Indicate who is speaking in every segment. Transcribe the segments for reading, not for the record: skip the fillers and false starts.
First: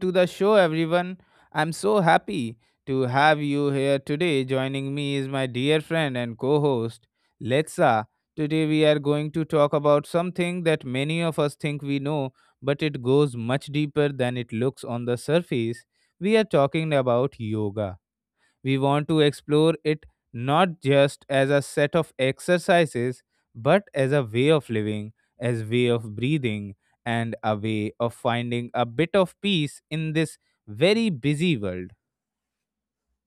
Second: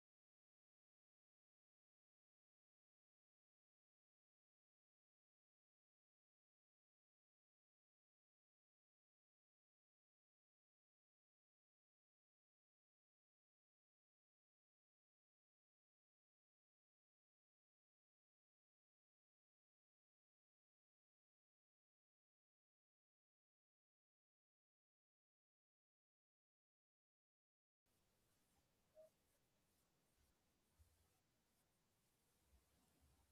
Speaker 1: to the show, everyone. I'm so happy to have you here today. Joining me is my dear friend and co host, Letsa. Today, we are going to talk about something that many of us think we know, but it goes much deeper than it looks on the surface. We are talking about yoga. We want to explore it not just as a set of exercises, but as a way of living, as way of breathing, and a way of finding a bit of peace in this very busy world.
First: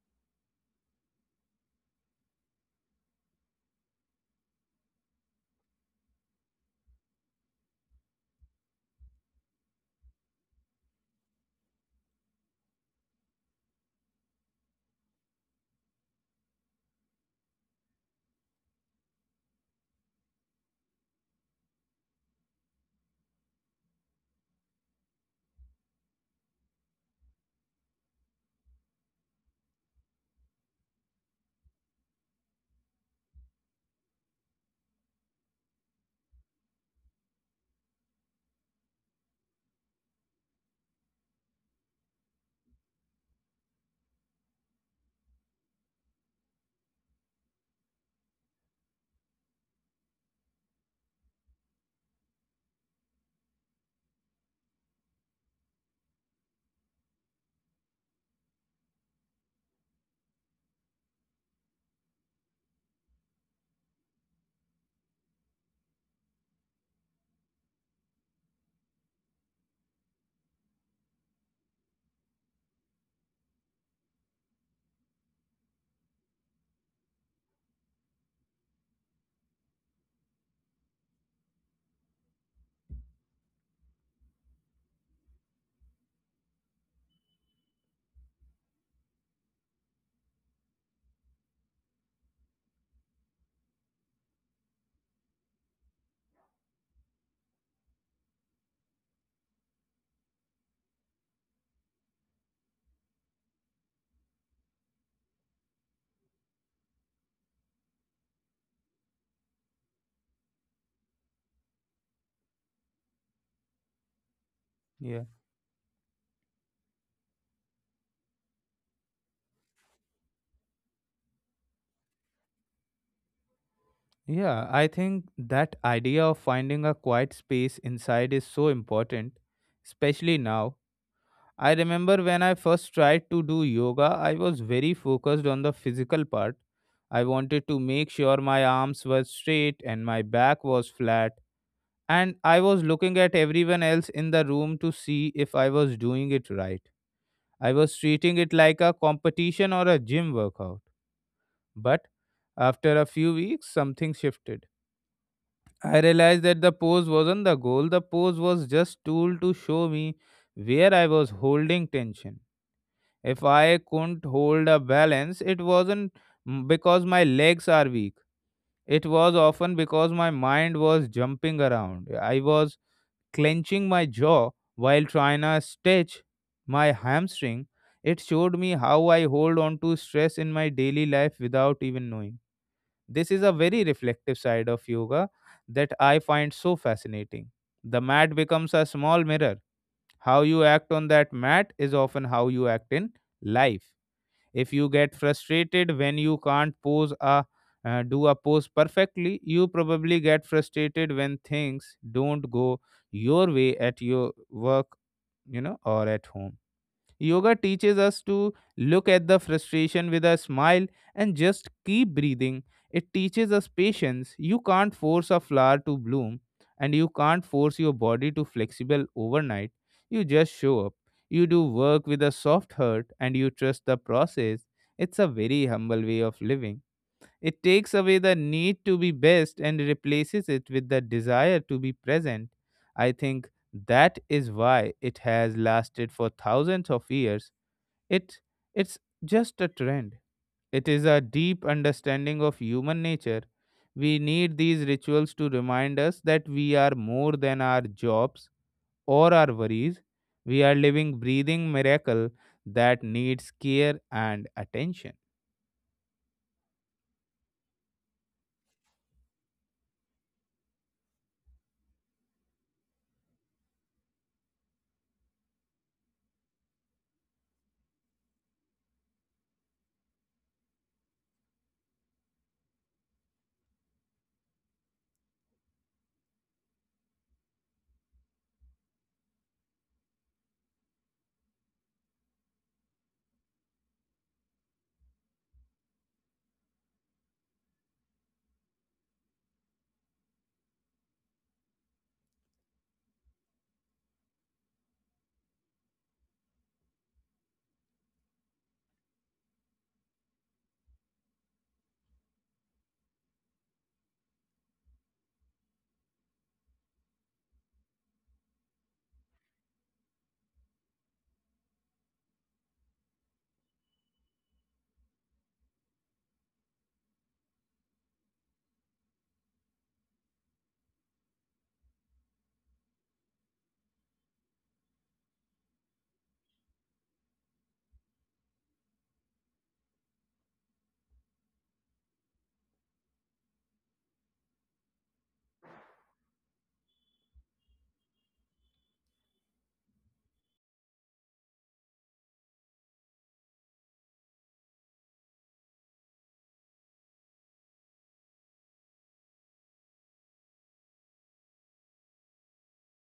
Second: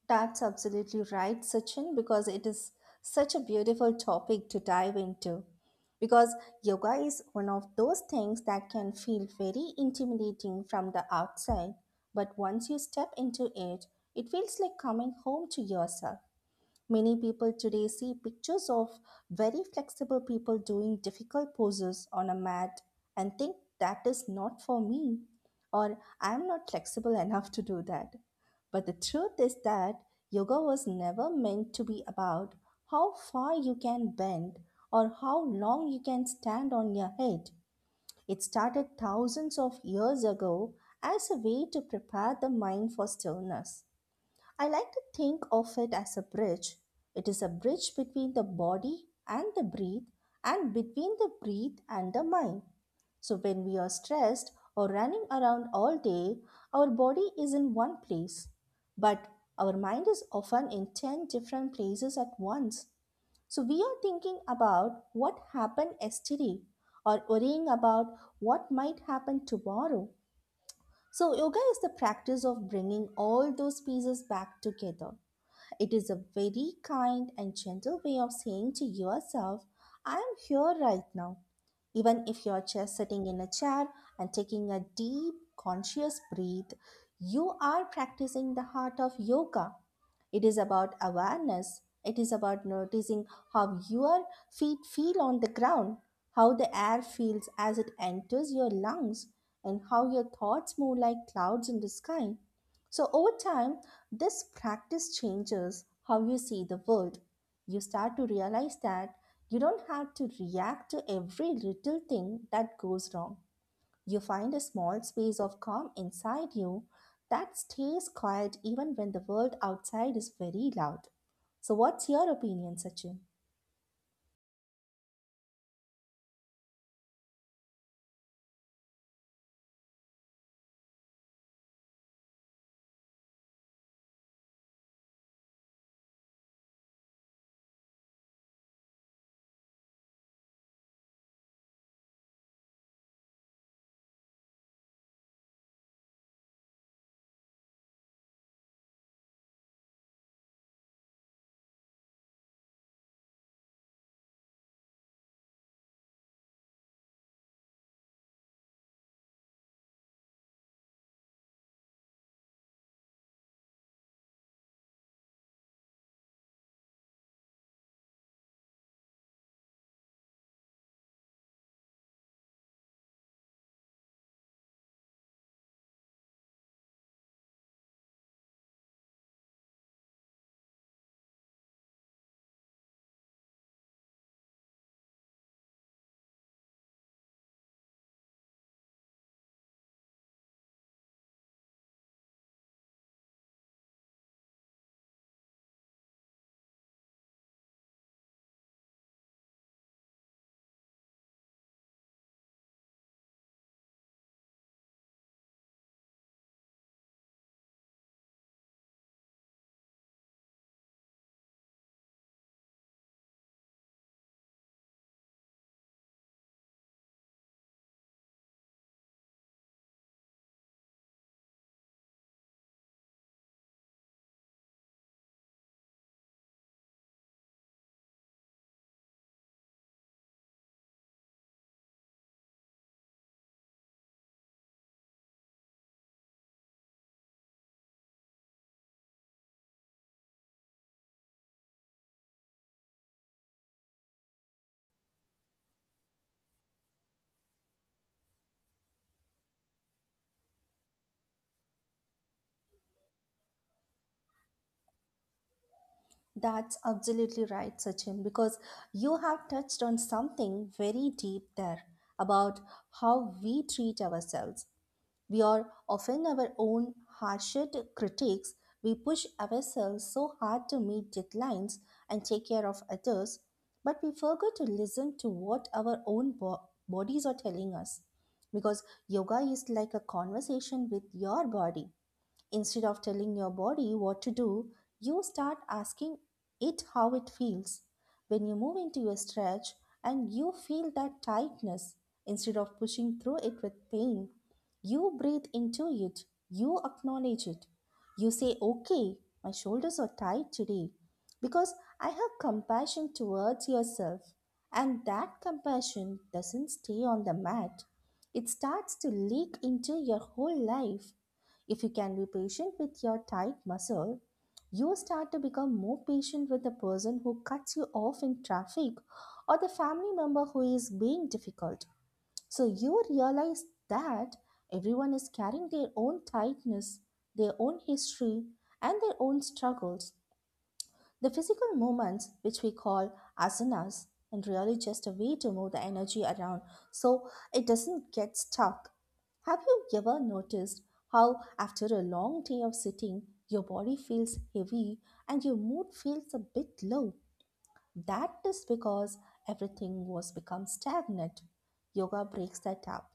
Speaker 2: That's absolutely right, Sachin, because it is such a beautiful topic to dive into. Because yoga is one of those things that can feel very intimidating from the outside, but once you step into it, it feels like coming home to yourself. Many people today see pictures of very flexible people doing difficult poses on a mat and think that is not for me or I am not flexible enough to do that. But the truth is that yoga was never meant to be about how far you can bend or how long you can stand on your head. It started thousands of years ago as a way to prepare the mind for stillness. I like to think of it as a bridge. It is a bridge between the body and the breath, and between the breath and the mind. So, when we are stressed or running around all day, our body is in one place, but our mind is often in 10 different places at once. So, we are thinking about what happened yesterday or worrying about what might happen tomorrow. So, yoga is the practice of bringing all those pieces back together. It is a very kind and gentle way of saying to yourself, I am here right now. Even if you're just sitting in a chair and taking a deep, conscious breath, you are practicing the heart of yoga. It is about awareness. It is about noticing how your feet feel on the ground, how the air feels as it enters your lungs, and how your thoughts move like clouds in the sky. So, over time, this practice changes how you see the world. You start to realize that you don't have to react to every little thing that goes wrong. You find a small
Speaker 1: Yeah.
Speaker 2: space of calm inside you that stays quiet even when the world outside is very loud. So, what's your opinion, Sachin?
Speaker 1: Yeah, I think that idea of finding a quiet space inside is so important, especially now. I remember when I first tried to do yoga, I was very focused on the physical part. I wanted to make sure my arms were straight and my back was flat, and I was looking at everyone else in the room to see if I was doing it right. I was treating it like a competition or a gym workout. But after a few weeks, something shifted. I realized that the pose wasn't the goal, the pose was just tool to show me where I was holding tension. If I couldn't hold a balance, it wasn't because my legs are weak. It was often because my mind was jumping around. I was clenching my jaw while trying to stretch my hamstring. It showed me how I hold on to stress in my daily life without even knowing. This is a very reflective side of yoga that I find so fascinating. The mat becomes a small mirror. How you act on that mat is often how you act in life. If you get frustrated when you can't pose a do a pose perfectly, you probably get frustrated when things don't go your way at your work, or at home. Yoga teaches us to look at the frustration with a smile and just keep breathing. It teaches us patience. You can't force a flower to bloom and you can't force your body to flexible overnight. You just show up. You do work with a soft heart and you trust the process. It's a very humble way of living. It takes away the need to be best and replaces it with the desire to be present. I think that is why it has lasted for thousands of years. It it's just a trend. It is a deep understanding of human nature. We need these rituals to remind us that we are more than our jobs or our worries. We are living breathing miracle that needs care and attention.
Speaker 2: That's absolutely right, Sachin, because you have touched on something very deep there about how we treat ourselves. We are often our own harshest critics. We push ourselves so hard to meet deadlines and take care of others, but we forget to listen to what our own bodies are telling us. Because yoga is like a conversation with your body. Instead of telling your body what to do, you start asking it how it feels. When you move into a stretch and you feel that tightness, instead of pushing through it with pain, you breathe into it, you acknowledge it. You say, okay, my shoulders are tight today, because I have compassion towards yourself. And that compassion doesn't stay on the mat, it starts to leak into your whole life. If you can be patient with your tight muscle, you start to become more patient with the person who cuts you off in traffic or the family member who is being difficult. So you realize that everyone is carrying their own tightness, their own history, and their own struggles. The physical movements, which we call asanas, and really just a way to move the energy around so it doesn't get stuck. Have you ever noticed how, after a long day of sitting, your body feels heavy and your mood feels a bit low? That is because everything was become stagnant. Yoga breaks that up.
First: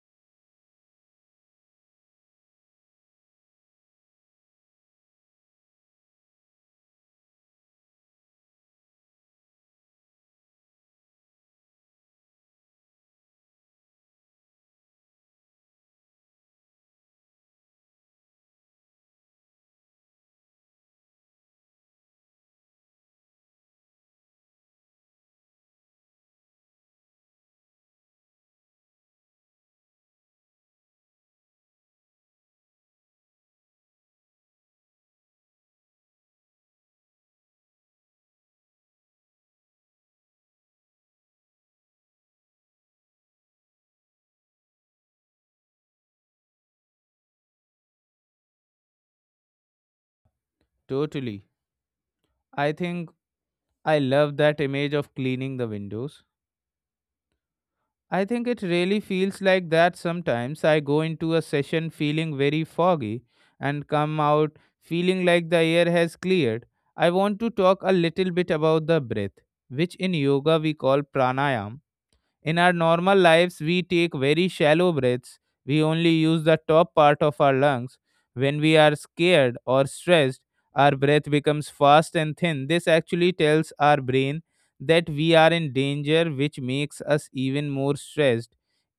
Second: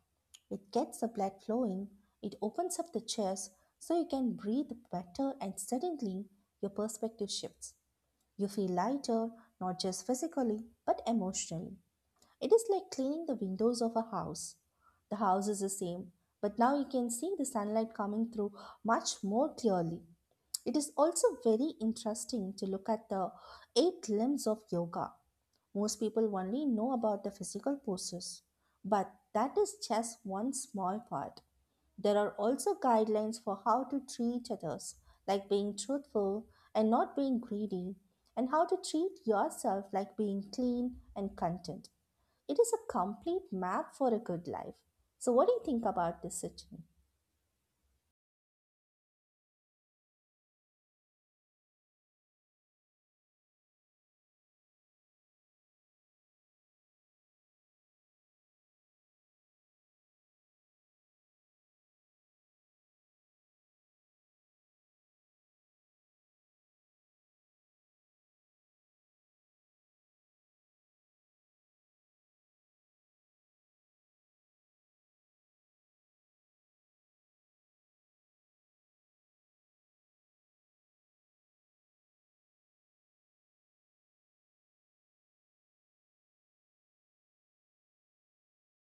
Speaker 2: It gets the blood flowing, it opens up the chest so you can breathe better, and suddenly your perspective shifts. You feel lighter, not just physically, but emotionally. It is like cleaning the windows of a house. The house is the same, but now you can see the sunlight coming through much more clearly. It is also very interesting to look at the eight limbs of yoga. Most people only know about the physical poses, but that is just one small part. There are also guidelines for how to treat others, like being truthful and not being greedy, and how to treat yourself, like being clean and content. It is a complete map for a good life. So, what do you think about this, Sachin?
Speaker 1: Totally. I think I love that image of cleaning the windows. I think it really feels like that sometimes. I go into a session feeling very foggy and come out feeling like the air has cleared. I want to talk a little bit about the breath, which in yoga we call pranayam. In our normal lives, we take very shallow breaths. We only use the top part of our lungs. When we are scared or stressed, our breath becomes fast and thin. This actually tells our brain that we are in danger, which makes us even more stressed.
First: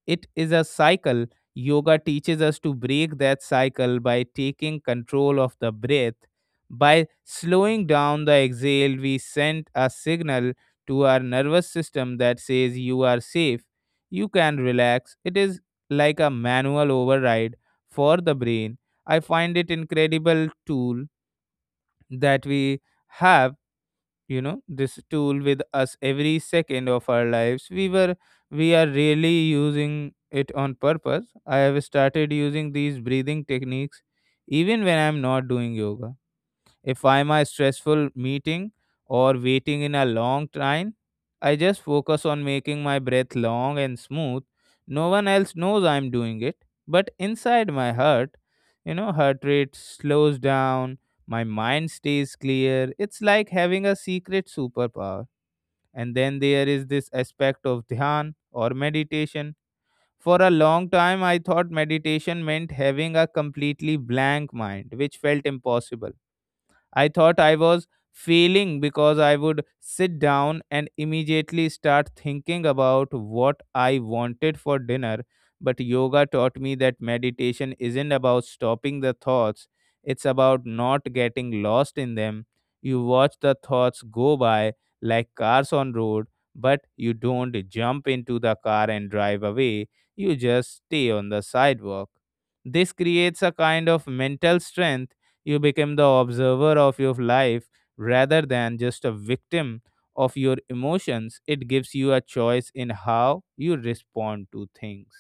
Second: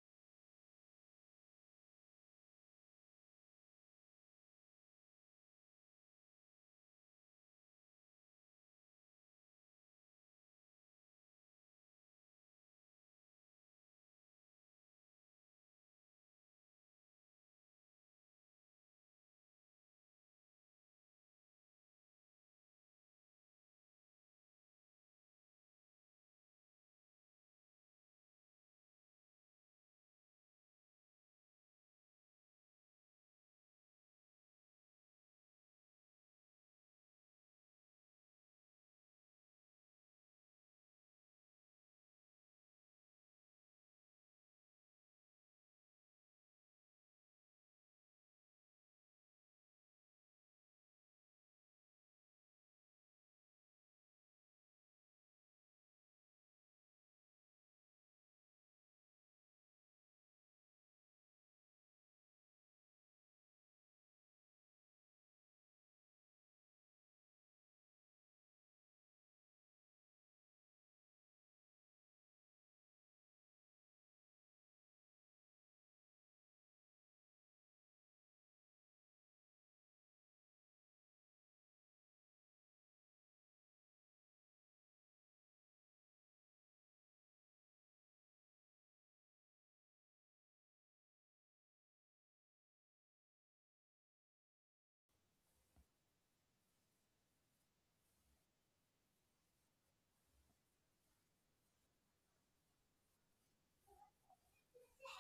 Speaker 1: It is a cycle. Yoga teaches us to break that cycle by taking control of the breath. By slowing down the exhale, we send a signal to our nervous system that says you are safe, you can relax. It is like a manual override for the brain. I find it incredible tool that we have, this tool with us every second of our lives. We were we are really using it on purpose. I have started using these breathing techniques even when I'm not doing yoga if I'm a stressful meeting or waiting in a long line, I just focus on making my breath long and smooth. No one else knows I'm doing it, but inside my heart, heart rate slows down, my mind stays clear. It's like having a secret superpower. And then there is this aspect of dhyan or meditation. For a long time, I thought meditation meant having a completely blank mind, which felt impossible. I thought I was failing because I would sit down and immediately start thinking about what I wanted for dinner. But yoga taught me that meditation isn't about stopping the thoughts, it's about not getting lost in them. You watch the thoughts go by like cars on road, but you don't jump into the car and drive away. You just stay on the sidewalk. This creates a kind of mental strength. You become the observer of your life rather than just a victim of your emotions. It gives you a choice in how you respond to things.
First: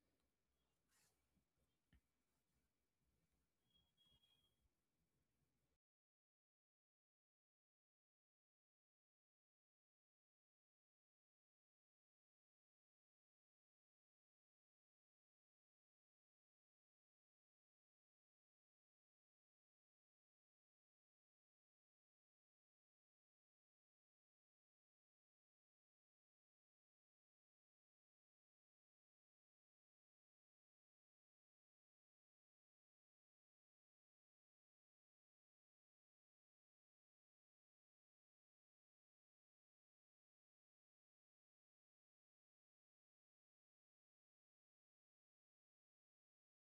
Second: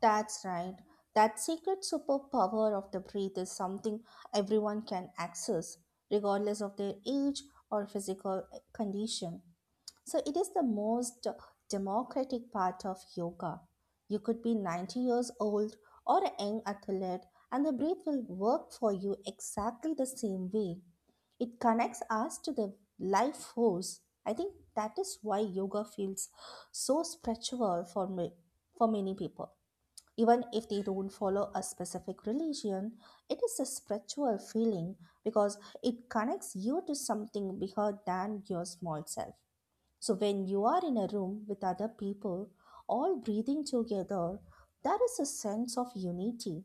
Speaker 2: That's right. That secret superpower of the breath is something everyone can access, regardless of their age or physical condition. So, it is the most democratic part of yoga. You could be 90 years old or a young athlete, and the breath will work for you exactly the same way. It connects us to the life force. I think that is why yoga feels so spiritual for me, for many people. Even if they don't follow a specific religion, it is a spiritual feeling because it connects you to something bigger than your small self. So, when you are in a room with other people, all breathing together, there is a sense of unity.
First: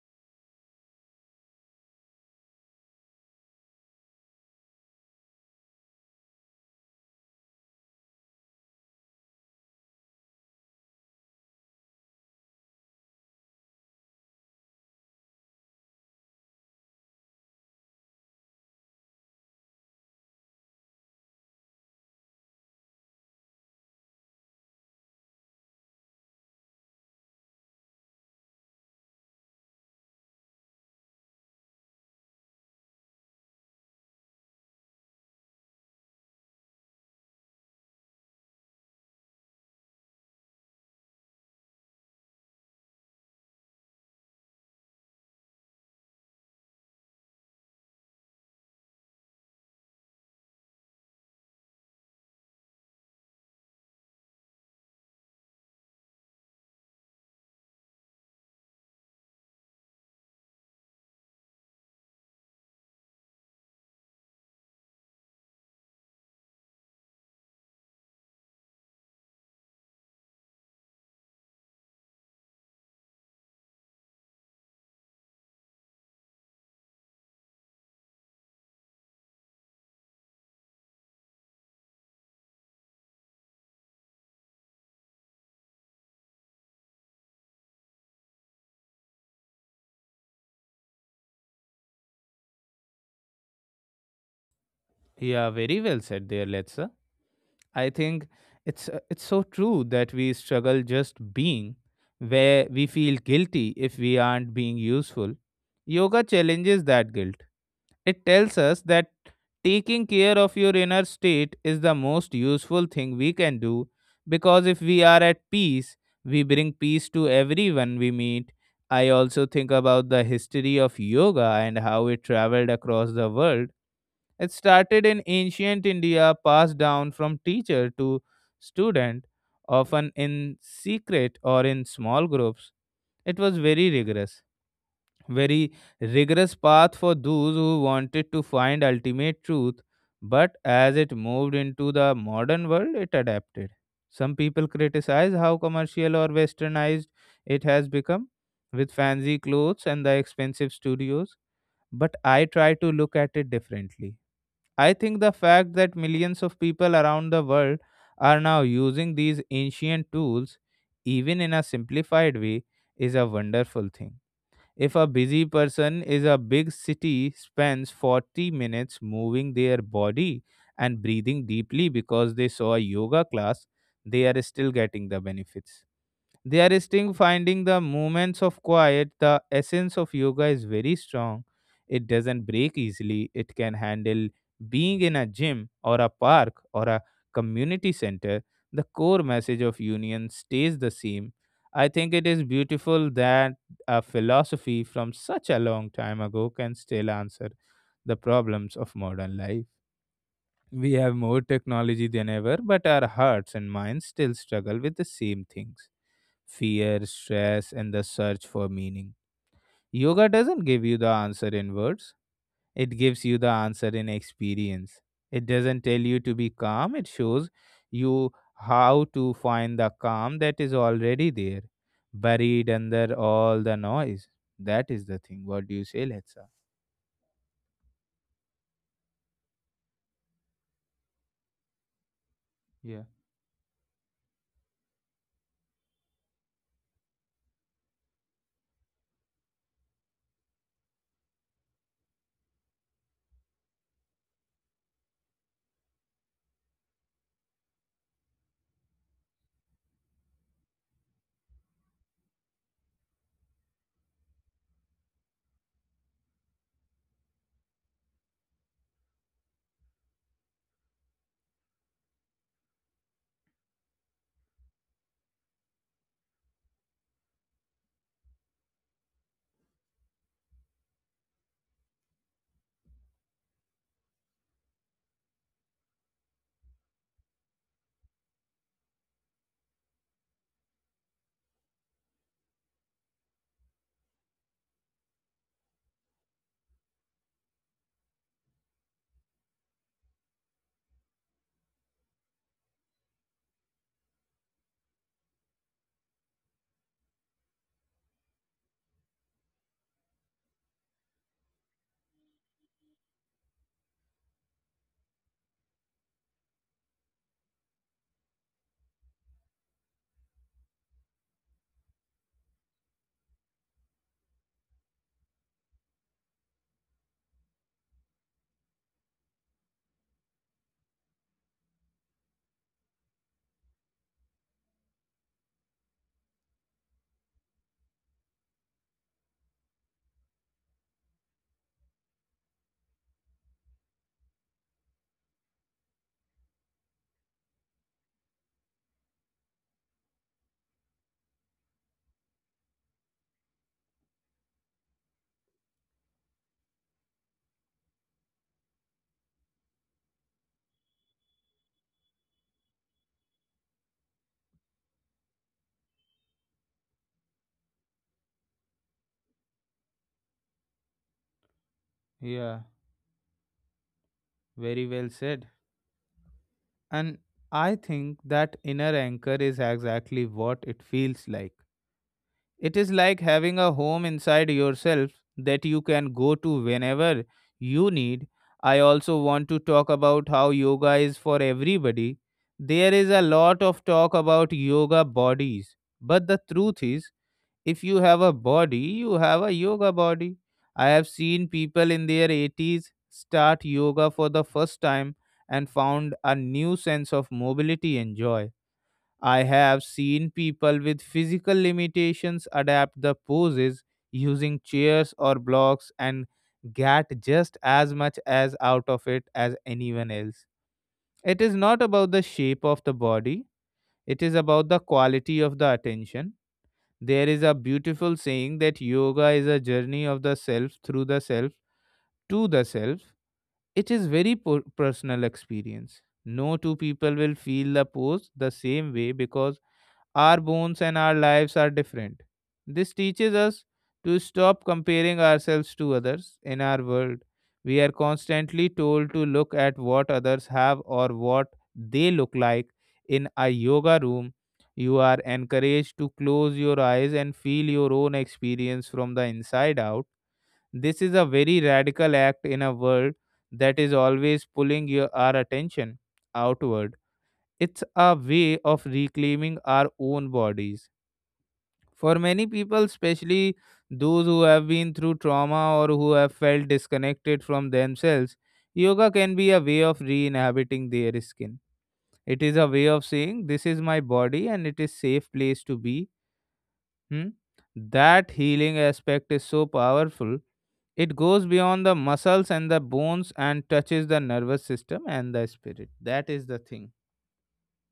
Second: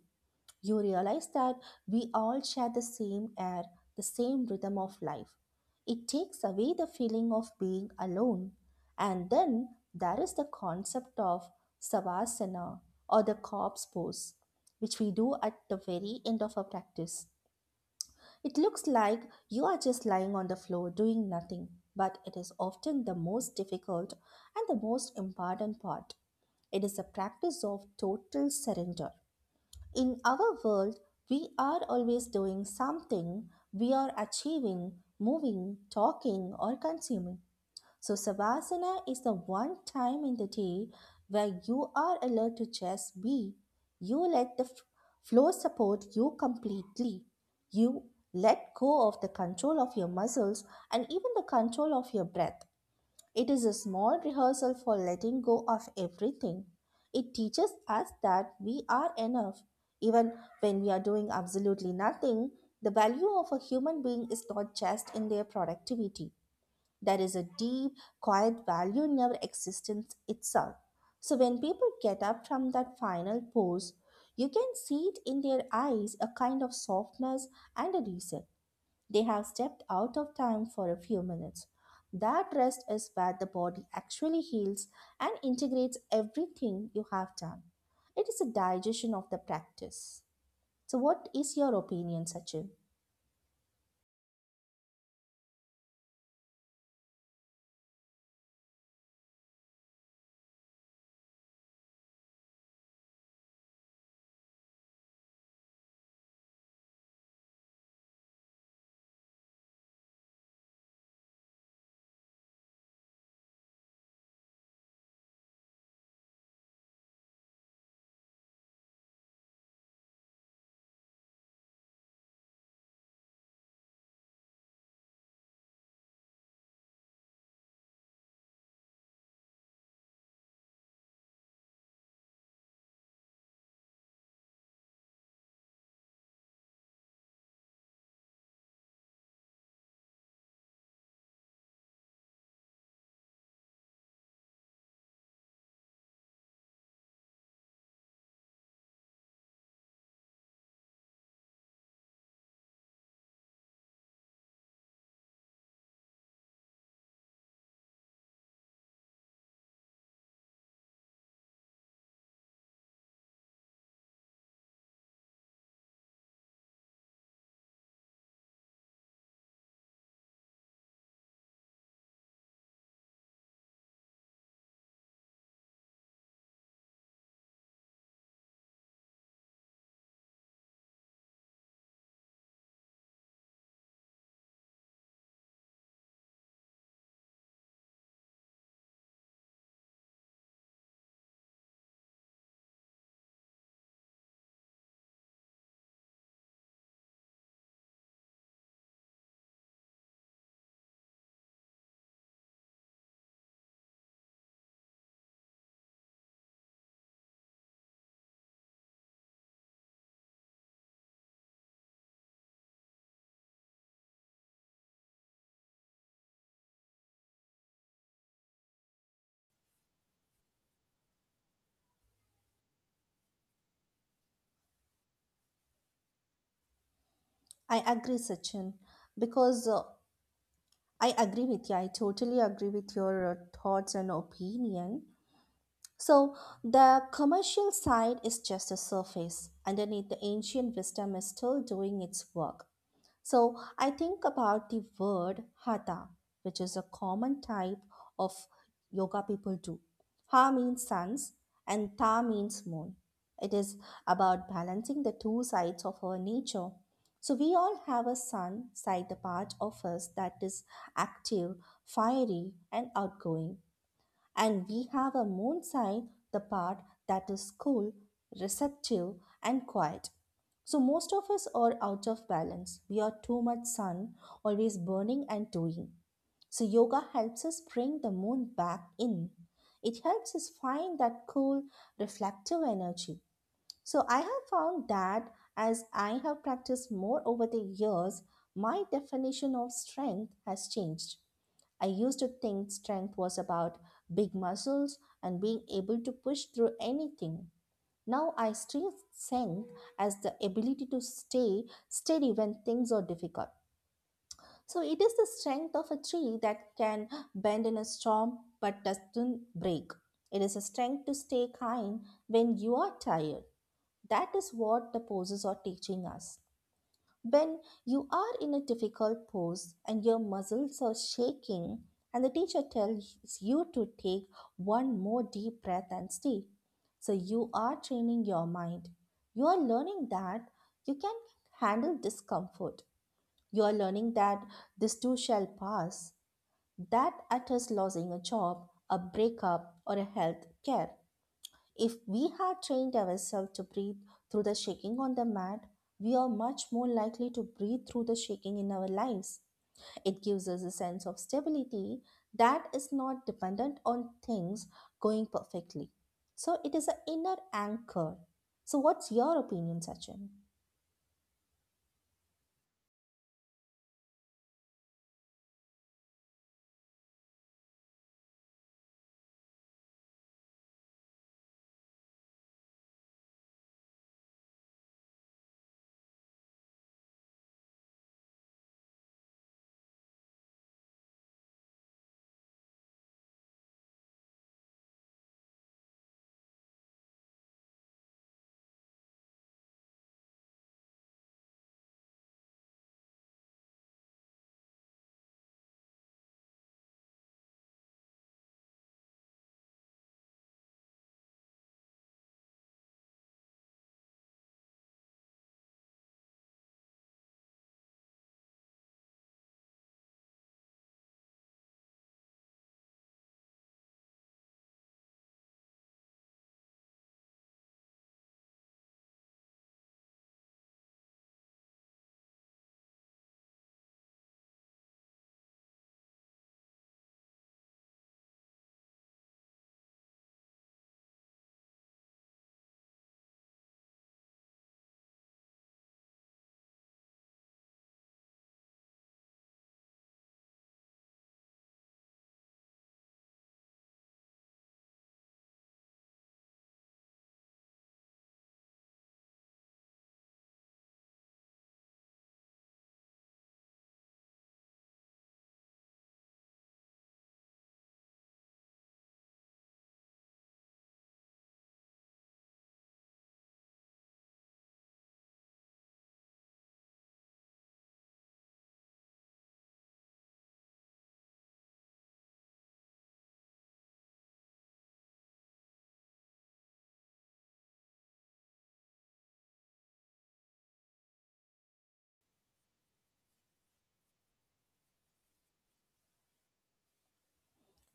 Speaker 2: You realize that we all share the same air, the same rhythm of life. It takes away the feeling of being alone. And then there is the concept of savasana, or the corpse pose, which we do at the very end of our practice. It looks like you are just lying on the floor doing nothing, but it is often the most difficult and the most important part. It is a practice of total surrender. In our world, we are always doing something, we are achieving, moving, talking, or consuming. So, savasana is the one time in the day where you are allowed to just be. You let the flow support you completely. You let go of the control of your muscles and even the control of your breath. It is a small rehearsal for letting go of everything. It teaches us that we are enough. Even when we are doing absolutely nothing, the value of a human being is not just in their productivity. There is a deep, quiet value in our existence itself. So when people get up from that final pose, you can see it in their eyes a kind of softness and a reset. They have stepped out of time for a few minutes. That rest is where the body actually heals and integrates everything you have done. It is a digestion of the practice. So, what is your opinion, Sachin?
Speaker 1: Yeah, very well said there, Letsa. I think it's so true that we struggle just being where we feel guilty if we aren't being useful. Yoga challenges that guilt. It tells us that taking care of your inner state is the most useful thing we can do because if we are at peace, we bring peace to everyone we meet. I also think about the history of yoga and how it traveled across the world. It started in ancient India, passed down from teacher to student, often in secret or in small groups. It was very rigorous path for those who wanted to find ultimate truth, but as it moved into the modern world, it adapted. Some people criticize how commercial or westernized it has become with fancy clothes and the expensive studios, but I try to look at it differently. I think the fact that millions of people around the world are now using these ancient tools, even in a simplified way, is a wonderful thing. If a busy person is a big city spends 40 minutes moving their body and breathing deeply because they saw a yoga class, they are still getting the benefits. They are still finding the moments of quiet. The essence of yoga is very strong. It doesn't break easily. It can handle being in a gym or a park or a community center. The core message of union stays the same. I think it is beautiful that a philosophy from such a long time ago can still answer the problems of modern life. We have more technology than ever, but our hearts and minds still struggle with the same things fear, stress, and the search for meaning. Yoga doesn't give you the answer in words, it gives you the answer in experience. It doesn't tell you to be calm, it shows you how to find the calm that is already there, buried under all the noise. That is the thing. What do you say, Letsa?
Speaker 2: I agree, Sachin, because I agree with you. I totally agree with
Speaker 1: Yeah,
Speaker 2: your thoughts and opinion. So, the commercial side is just a surface. Underneath, the ancient wisdom is still doing its work. So I think about the word hatha, which is a common type of yoga people do. Ha means suns and tha means moon. It is about balancing the two sides of our nature. So we all have a sun side, the part of us that is active, fiery, and outgoing, and we have a moon sign, the part that is cool, receptive, and quiet. So most of us are out of balance. We are too much sun, always burning and doing. So yoga helps us bring the moon back in. It helps us find that cool, reflective energy. So I have found that as I have practiced more over the years, my definition of strength has changed. I used to think strength was about big muscles and being able to push through anything. Now I see strength as the ability to stay steady when things are difficult. So it is the strength of a tree that can bend in a storm but doesn't break. It is a strength to stay kind when you are tired. That is what the poses are teaching us. When you are in a difficult pose and your muscles are shaking, and the teacher tells you to take one more deep breath and stay. So you are training your mind. You are learning that you can handle discomfort. You are learning that this too shall pass, that at us losing a job, a breakup, or a health care. If we had trained ourselves to breathe through the shaking on the mat, we are much more likely to breathe through the shaking in our lives. It gives us a sense of stability that is not dependent on things going perfectly. So it is an inner anchor. So what's your opinion, Sachin?
Speaker 1: yeah, very well said. And I think that inner anchor is exactly what it feels like. It is like having a home inside yourself that you can go to whenever you need. I also want to talk about how yoga is for everybody. There is a lot of talk about yoga bodies, but the truth is, if you have a body, you have a yoga body. I have seen people in their 80s start yoga for the first time and found a new sense of mobility and joy. I have seen people with physical limitations adapt the poses using chairs or blocks and get just as much as out of it as anyone else. It is not about the shape of the body, it is about the quality of the attention. There is a beautiful saying that yoga is a journey of the self through the self to the self. It is very personal experience. No two people will feel the pose the same way because our bones and our lives are different. This teaches us to stop comparing ourselves to others in our world. We are constantly told to look at what others have or what they look like. In a yoga room, you are encouraged to close your eyes and feel your own experience from the inside out. This is a very radical act in a world that is always pulling our attention outward. It's a way of reclaiming our own bodies for many people, especially those who have been through trauma or who have felt disconnected from themselves. Yoga can be a way of re inhabiting their skin. It is a way of saying, "This is my body and it is safe place to be." Hmm? That healing aspect is so powerful. It goes beyond the muscles and the bones and touches the nervous system and the spirit. That is the thing.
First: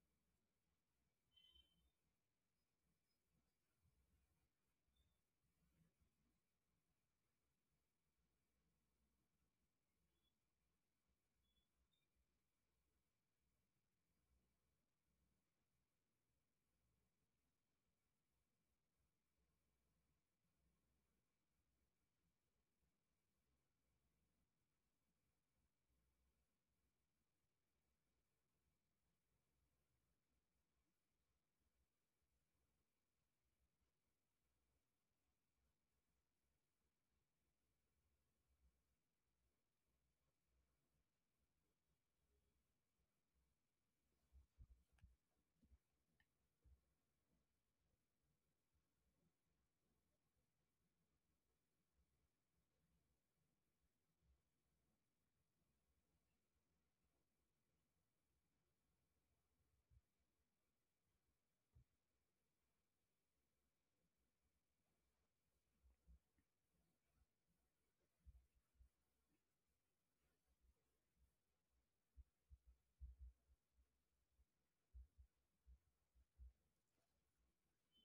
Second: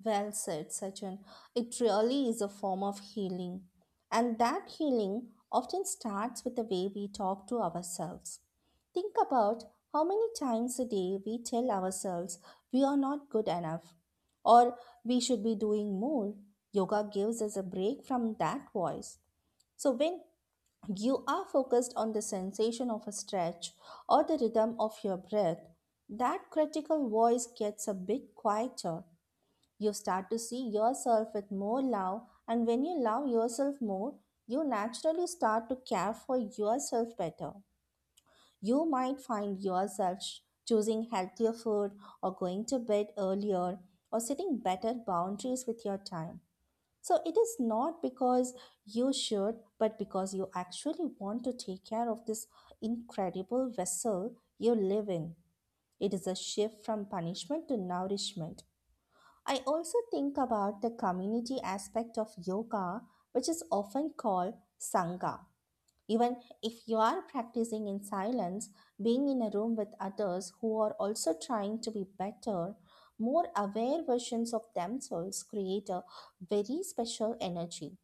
Speaker 2: Well said, Sachin. It really is a form of healing. And that healing often starts with the way we talk to ourselves. Think about how many times a day we tell ourselves we are not good enough or we should be doing more. Yoga gives us a break from that voice. So, when you are focused on the sensation of a stretch or the rhythm of your breath, that critical voice gets a bit quieter. You start to see yourself with more love, and when you love yourself more, you naturally start to care for yourself better. You might find yourself choosing healthier food or going to bed earlier or setting better boundaries with your time. So it is not because you should, but because you actually want to take care of this incredible vessel you live in. It is a shift from punishment to nourishment. I also think about the community aspect of yoga, which is often called Sangha. Even if you are practicing in silence, being in a room with others who are also trying to be better, more aware versions of themselves create a very special energy.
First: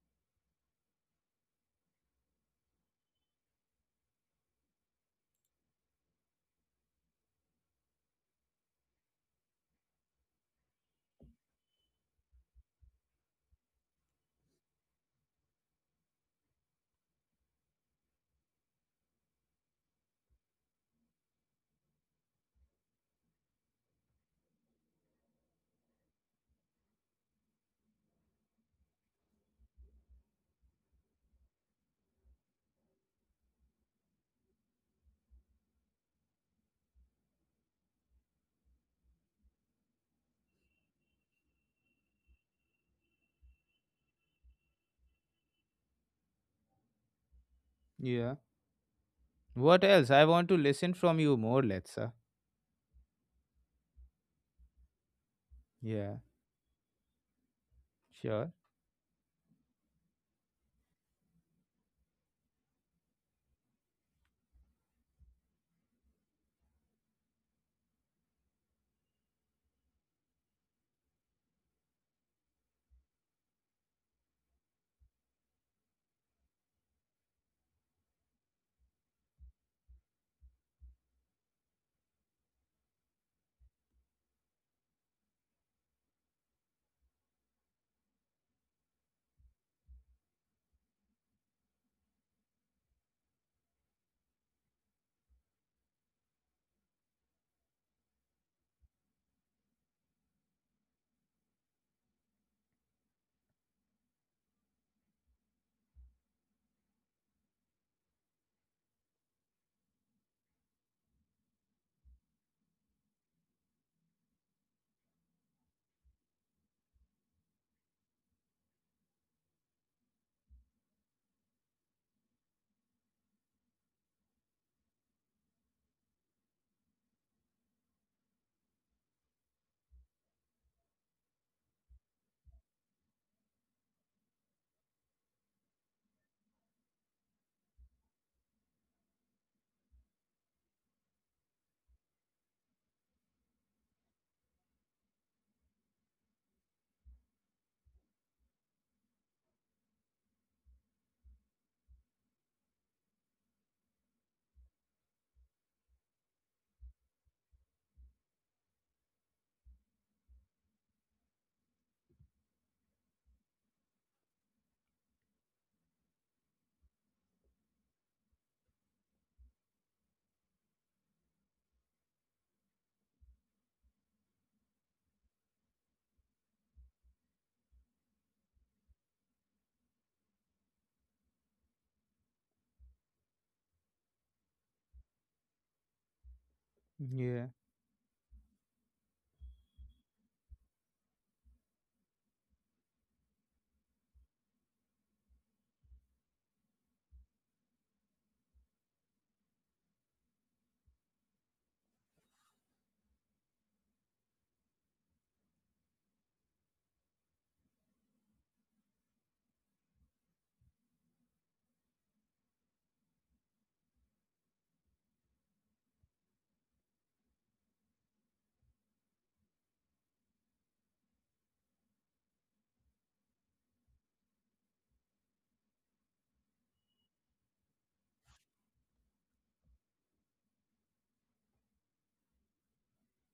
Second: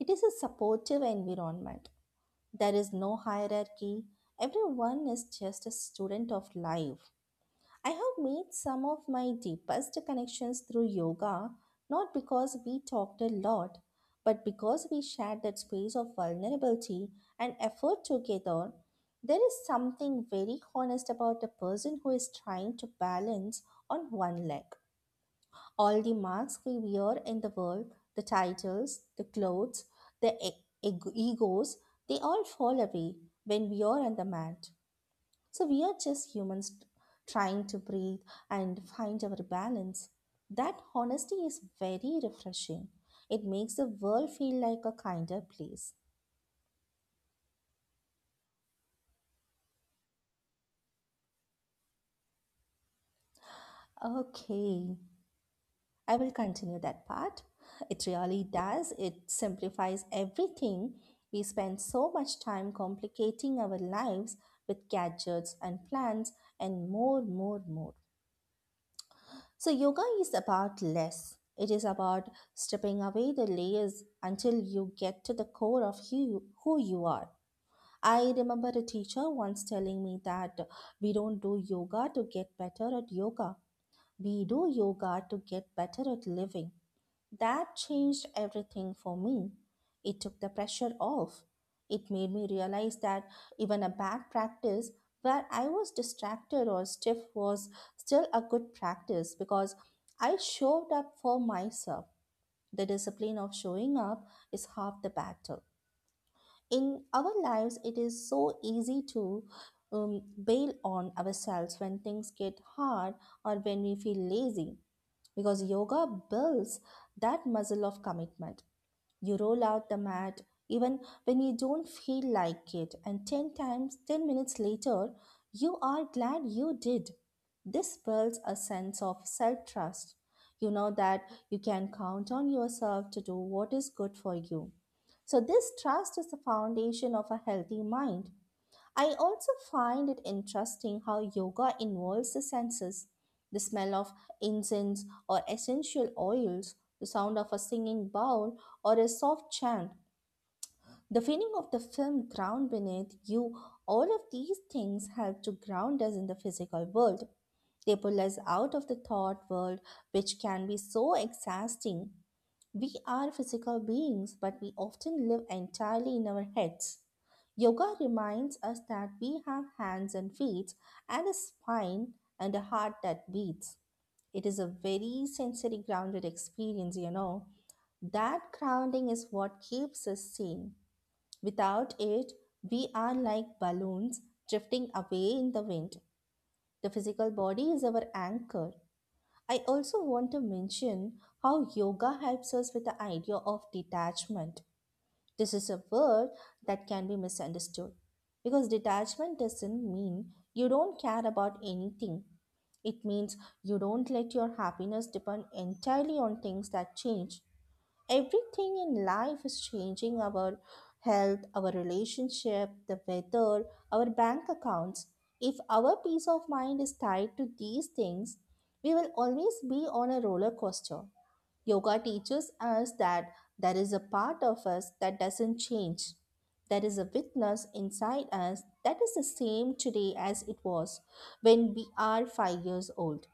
Speaker 2: It is a supportive environment. There is no hierarchy. Everyone is just a student of life. I have made some of my deepest connections through yoga, not because we talked a lot, but because we shared that space of vulnerability and effort together. There is something very honest about a person who is trying to balance on one leg. All the masks we wear in the world, the titles, the clothes, the egos, they all fall away when we are on the mat. So we are just humans trying to breathe and find our balance. That honesty is very refreshing. It makes the world feel like a kinder place.
Speaker 1: Yeah. What else? I want to listen from you more, Letsa.
Speaker 2: Okay,
Speaker 1: Yeah.
Speaker 2: I will continue that part. It really
Speaker 1: Sure.
Speaker 2: does. It simplifies everything. We spend so much time complicating our lives with gadgets and plans and more, more, more. So, yoga is about less. It is about stripping away the layers until you get to the core of who you are. I remember a teacher once telling me that we don't do yoga to get better at yoga. We do yoga to get better at living. That changed everything for me. It took the pressure off. It made me realize that even a bad practice where I was distracted or stiff was still a good practice because I showed up for myself. The discipline of showing up is half the battle. In our lives, it is so easy to bail on ourselves when things get hard or when we feel lazy because yoga builds that muscle of commitment. You roll out the mat even when you don't feel like it, and 10 minutes later, you are glad you did. This builds a sense of self trust. You know that you can count on yourself to do what is good for you. So, this trust is the foundation of a healthy mind. I also find it interesting how yoga involves the senses: the smell of incense or essential oils, the sound of a singing bowl, or a soft chant. The feeling of the film ground beneath you, all of these things help to ground us in the physical world. They pull us out of the thought world, which can be so exhausting. We are physical beings, but we often live entirely in our heads. Yoga reminds us that we have hands and feet, and a spine and a heart that beats. It is a very sensory grounded experience, you know. That grounding is what keeps us sane. Without it, we are like balloons drifting away in the wind. The physical
Speaker 1: Yeah.
Speaker 2: body is our anchor. I also want to mention how yoga helps us with the idea of detachment. This is a word that can be misunderstood because detachment doesn't mean you don't care about anything. It means you don't let your happiness depend entirely on things that change. Everything in life is changing: our health, our relationship, the weather, our bank accounts. If our peace of mind is tied to these things, we will always be on a roller coaster. Yoga teaches us that there is a part of us that doesn't change. There is a witness inside us that is the same today as it was when we are 5 years old.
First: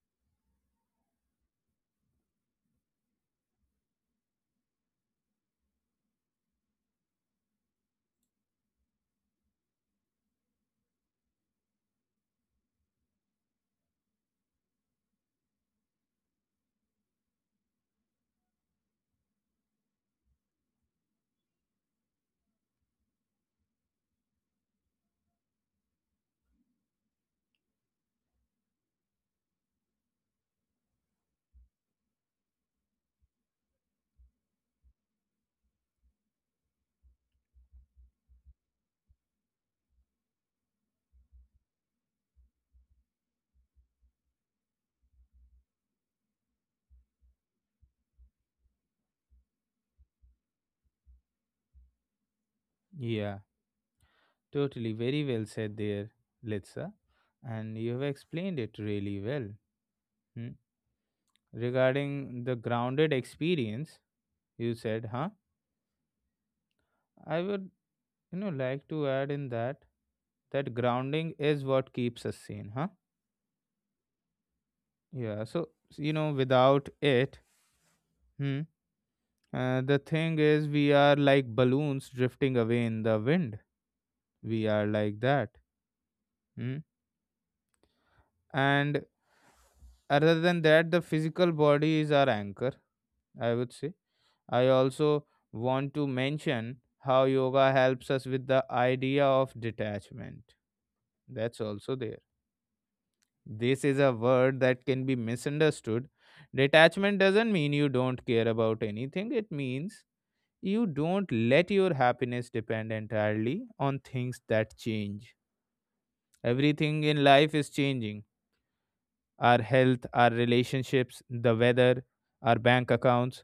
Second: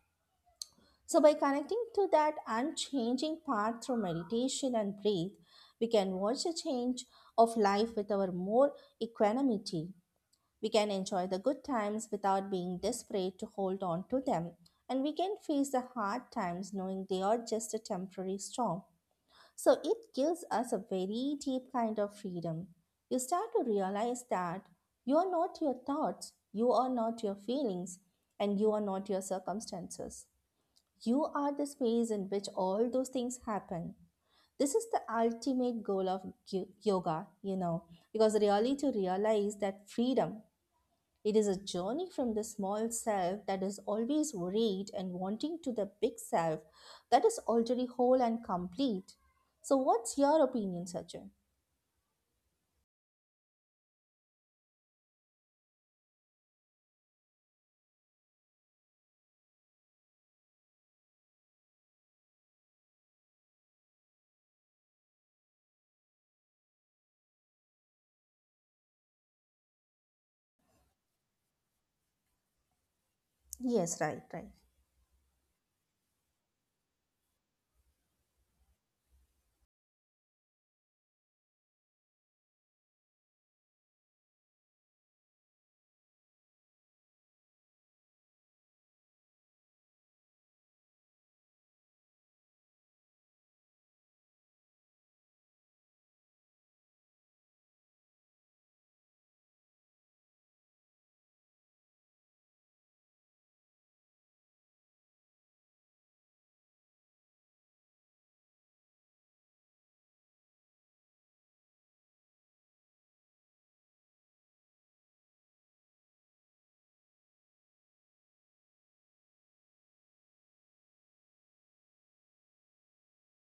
Speaker 2: So, by connecting to that unchanging path through meditation and breath, we can watch a change of life with our more equanimity. We can enjoy the good times without being desperate to hold on to them. And we can face the hard times knowing they are just a temporary storm. So, it gives us a very deep kind of freedom. You start to realize that you are not your thoughts, you are not your feelings, and you are not your circumstances. You are the space in which all those things happen. This is the ultimate goal of yoga, you know, because really to realize that freedom, it is a journey from the small self that is always worried and wanting to the big self that is already whole and complete. So, what's your opinion, Sachin?
Speaker 1: Yeah. Totally, very well said there, Litsa, and you have explained it really well. Hmm? Regarding the grounded experience, you said, huh? I would, like to add in that grounding is what keeps us sane, huh?
Speaker 2: Yes, right, right.
Speaker 1: Yeah. So without it, hmm, the thing is, we are like balloons drifting away in the wind. We are like that. Hmm? And other than that, the physical body is our anchor, I would say. I also want to mention how yoga helps us with the idea of detachment. That's also there. This is a word that can be misunderstood. Detachment doesn't mean you don't care about anything, it means you don't let your happiness depend entirely on things that change. Everything in life is changing: our health, our relationships, the weather, our bank accounts.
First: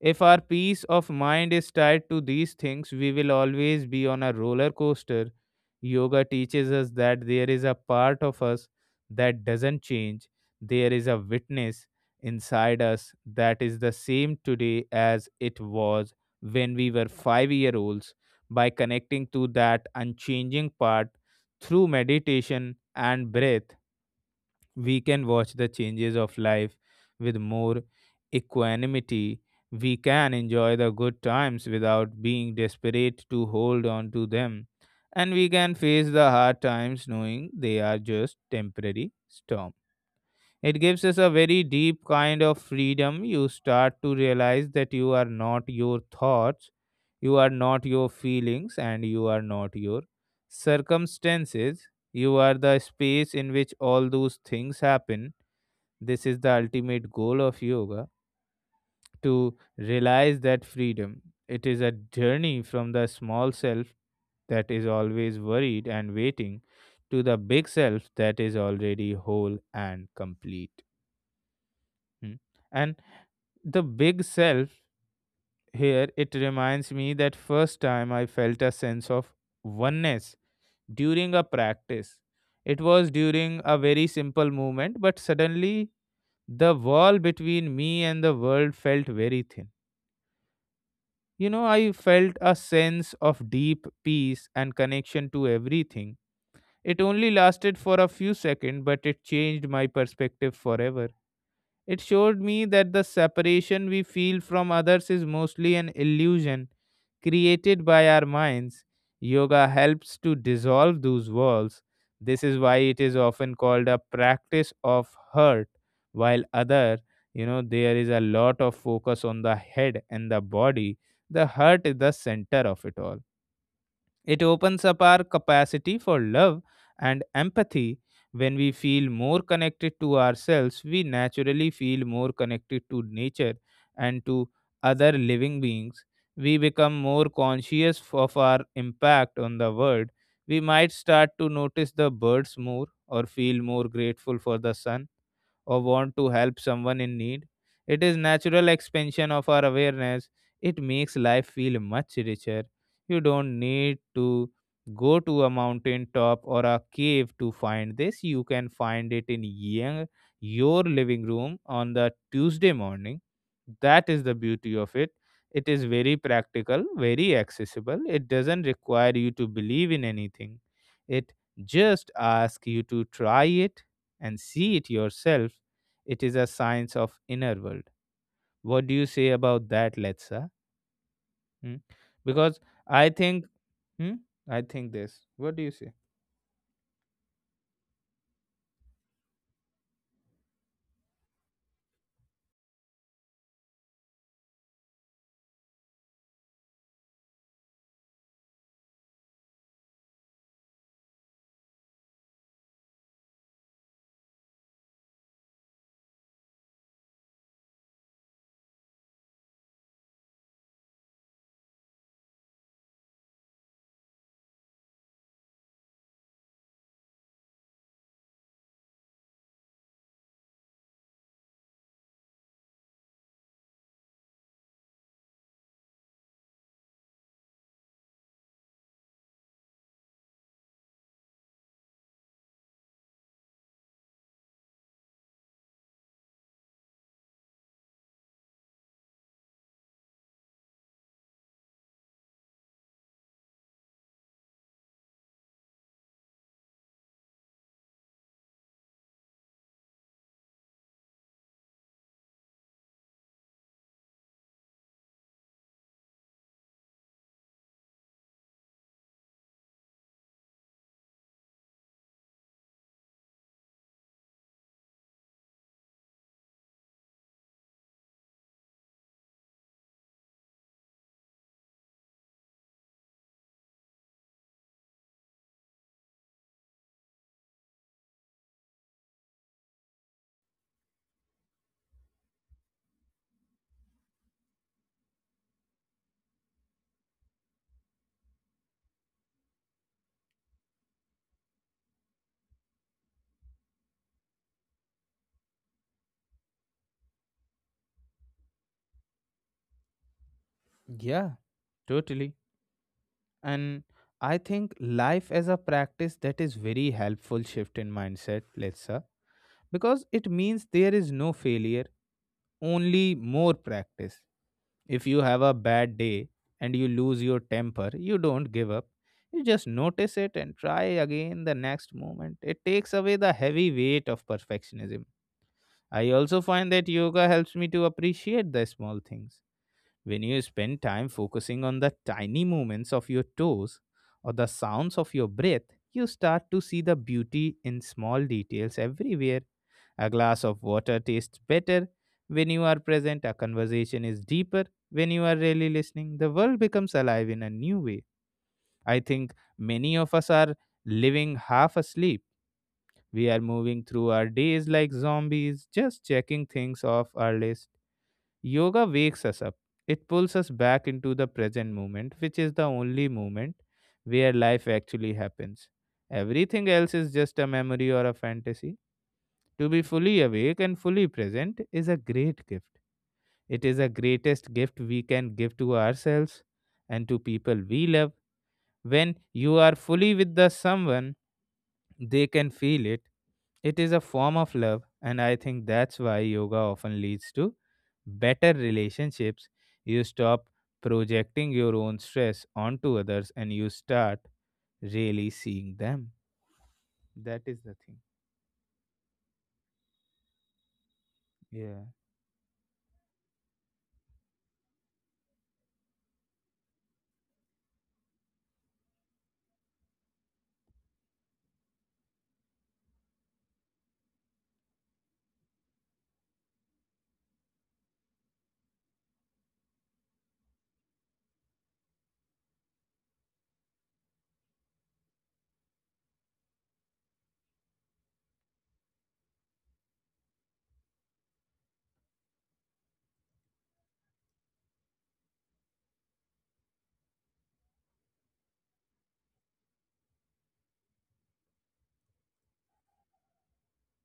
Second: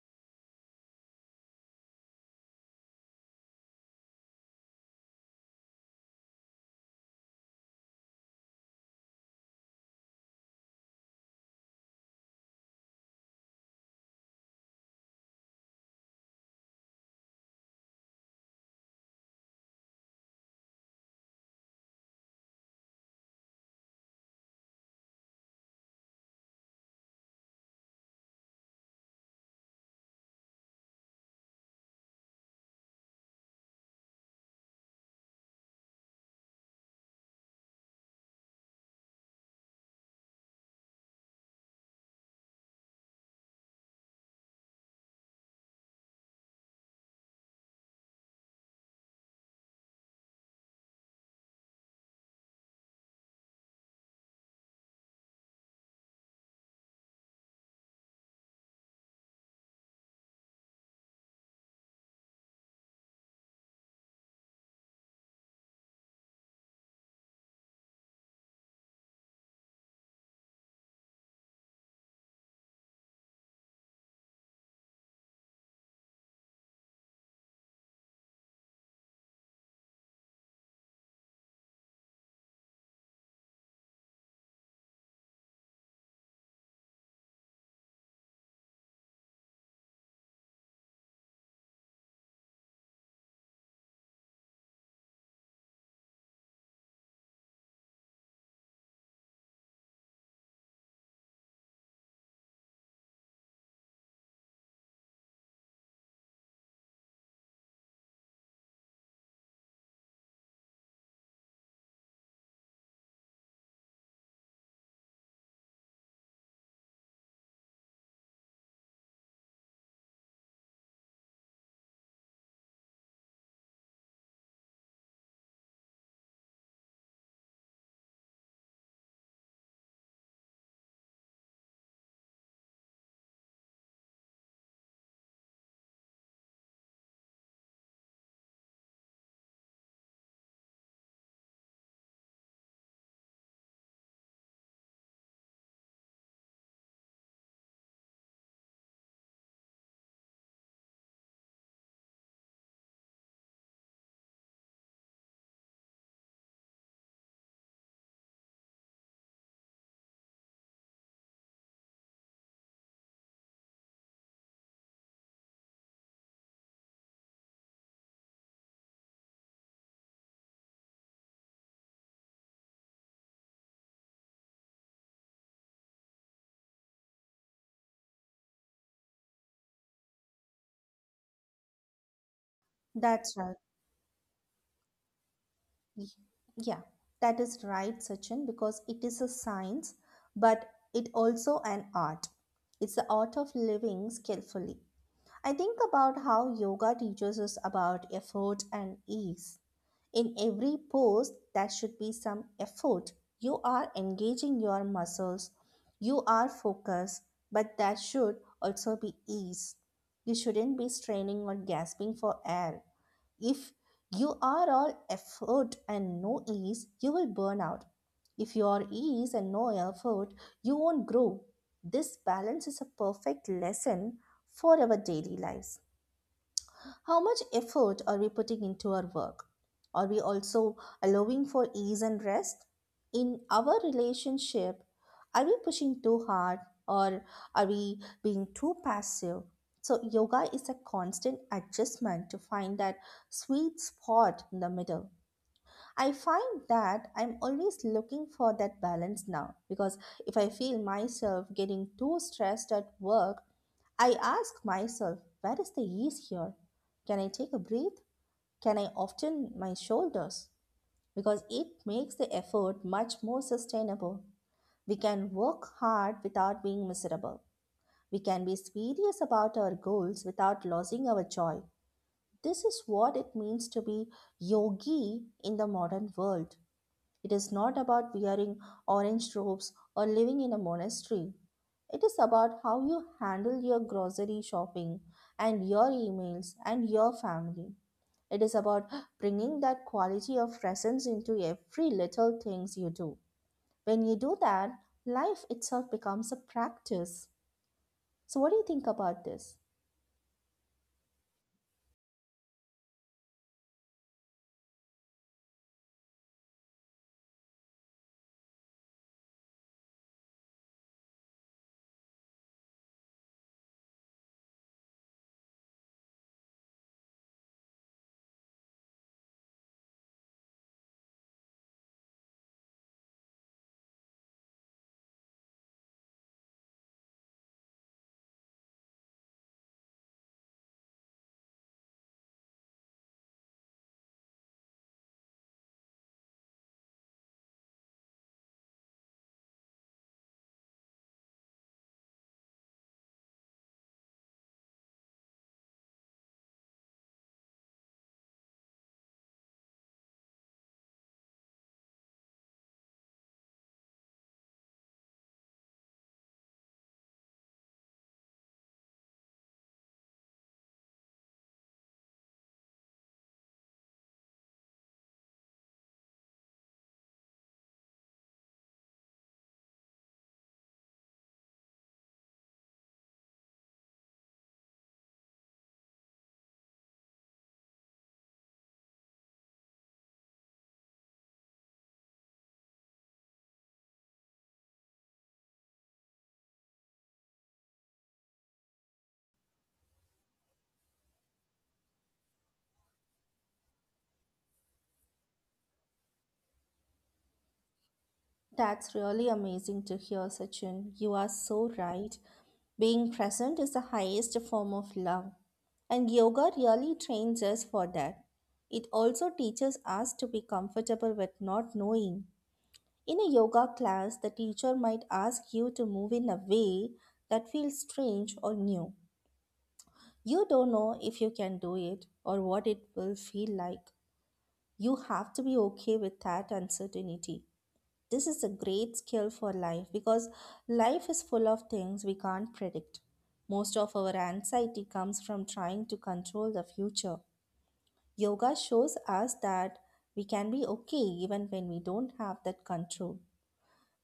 Speaker 1: If our peace of mind is tied to these things, we will always be on a roller coaster. Yoga teaches us that there is a part of us that doesn't change. There is a witness inside us that is the same today as it was when we were 5-year-olds olds. By connecting to that unchanging part through meditation and breath, we can watch the changes of life with more equanimity. We can enjoy the good times without being desperate to hold on to them. And we can face the hard times, knowing they are just temporary storm. It gives us a very deep kind of freedom. You start to realize that you are not your thoughts, you are not your feelings, and you are not your circumstances. You are the space in which all those things happen. This is the ultimate goal of yoga, to realize that freedom. It is a journey from the small self that is always worried and waiting to the big self that is already whole and complete. Hmm. And the big self here, it reminds me that first time I felt a sense of oneness during a practice. It was during a very simple movement, but suddenly the wall between me and the world felt very thin. I felt a sense of deep peace and connection to everything. It only lasted for a few seconds, but it changed my perspective forever. It showed me that the separation we feel from others is mostly an illusion created by our minds. Yoga helps to dissolve those walls. This is why it is often called a practice of hurt, while other, there is a lot of focus on the head and the body. The hurt is the center of it all. It opens up our capacity for love and empathy. When we feel more connected to ourselves, we naturally feel more connected to nature and to other living beings. We become more conscious of our impact on the world. We might start to notice the birds more, or feel more grateful for the sun, or want to help someone in need. It is natural expansion of our awareness. It makes life feel much richer. You don't need to go to a mountain top or a cave to find this. You can find it in young, your living room on the Tuesday morning. That is the beauty of it. It is very practical, very accessible. It doesn't require you to believe in anything. It just asks you to try it and see it yourself. It is a science of inner world. What do you say about that, Letsa? Hmm? Because I
Speaker 2: That's
Speaker 1: think,
Speaker 2: right.
Speaker 1: hmm? I think this. What do you say?
Speaker 2: Y- Yeah, that is right, Sachin, because it is a science, but it also an art. It's the art of living skillfully. I think about how yoga teaches us about effort and ease. In every pose, there should be some effort. You are engaging your muscles, you are focused, but there should also be ease. You shouldn't be straining or gasping for air. If you are all effort and no ease, you will burn out. If you are ease and no effort, you won't grow. This balance is a perfect lesson for our daily lives. How much effort are we putting into our work? Are we also allowing for ease and rest? In our relationship, are we pushing too hard or are we being too passive? So, yoga is a constant adjustment to find that sweet spot in the middle. I find that I'm always looking for that balance now because if I feel myself getting too stressed at work, I ask myself, where is the ease here? Can I take a breath? Can I often my shoulders? Because it makes the effort much more sustainable. We can work hard without being miserable. We can be serious about our goals without losing our joy. This is what it means to be yogi in the modern world. It is not about wearing orange robes or living in a monastery. It is about how you handle your grocery shopping and your emails and your family. It is about bringing that quality of presence into every little things you do. When you do that, life itself becomes a practice. So what do you think about this?
Speaker 1: Yeah, totally. And I think life as a practice, that is very helpful shift in mindset, Letsa, because it means there is no failure, only more practice. If you have a bad day and you lose your temper, you don't give up. You just notice it and try again the next moment. It takes away the heavy weight of perfectionism. I also find that yoga helps me to appreciate the small things. When you spend time focusing on the tiny movements of your toes or the sounds of your breath, you start to see the beauty in small details everywhere. A glass of water tastes better when you are present, a conversation is deeper when you are really listening. The world becomes alive in a new way. I think many of us are living half asleep. We are moving through our days like zombies, just checking things off our list. Yoga wakes us up. It pulls us back into the present moment, which is the only moment where life actually happens. Everything else is just a memory or a fantasy. To be fully awake and fully present is a great gift. It is the greatest gift we can give to ourselves and to people we love. When you are fully with the someone, they can feel it. It is a form of love, and I think that's why yoga often leads to better relationships. You stop projecting your own stress onto others and you start really seeing them. That is the thing.
Speaker 2: That's really amazing to hear, Sachin. You are so
Speaker 1: Yeah.
Speaker 2: right. Being present is the highest form of love, and yoga really trains us for that. It also teaches us to be comfortable with not knowing. In a yoga class, the teacher might ask you to move in a way that feels strange or new. You don't know if you can do it or what it will feel like. You have to be okay with that uncertainty. This is a great skill for life because life is full of things we can't predict. Most of our anxiety comes from trying to control the future. Yoga shows us that we can be okay even when we don't have that control.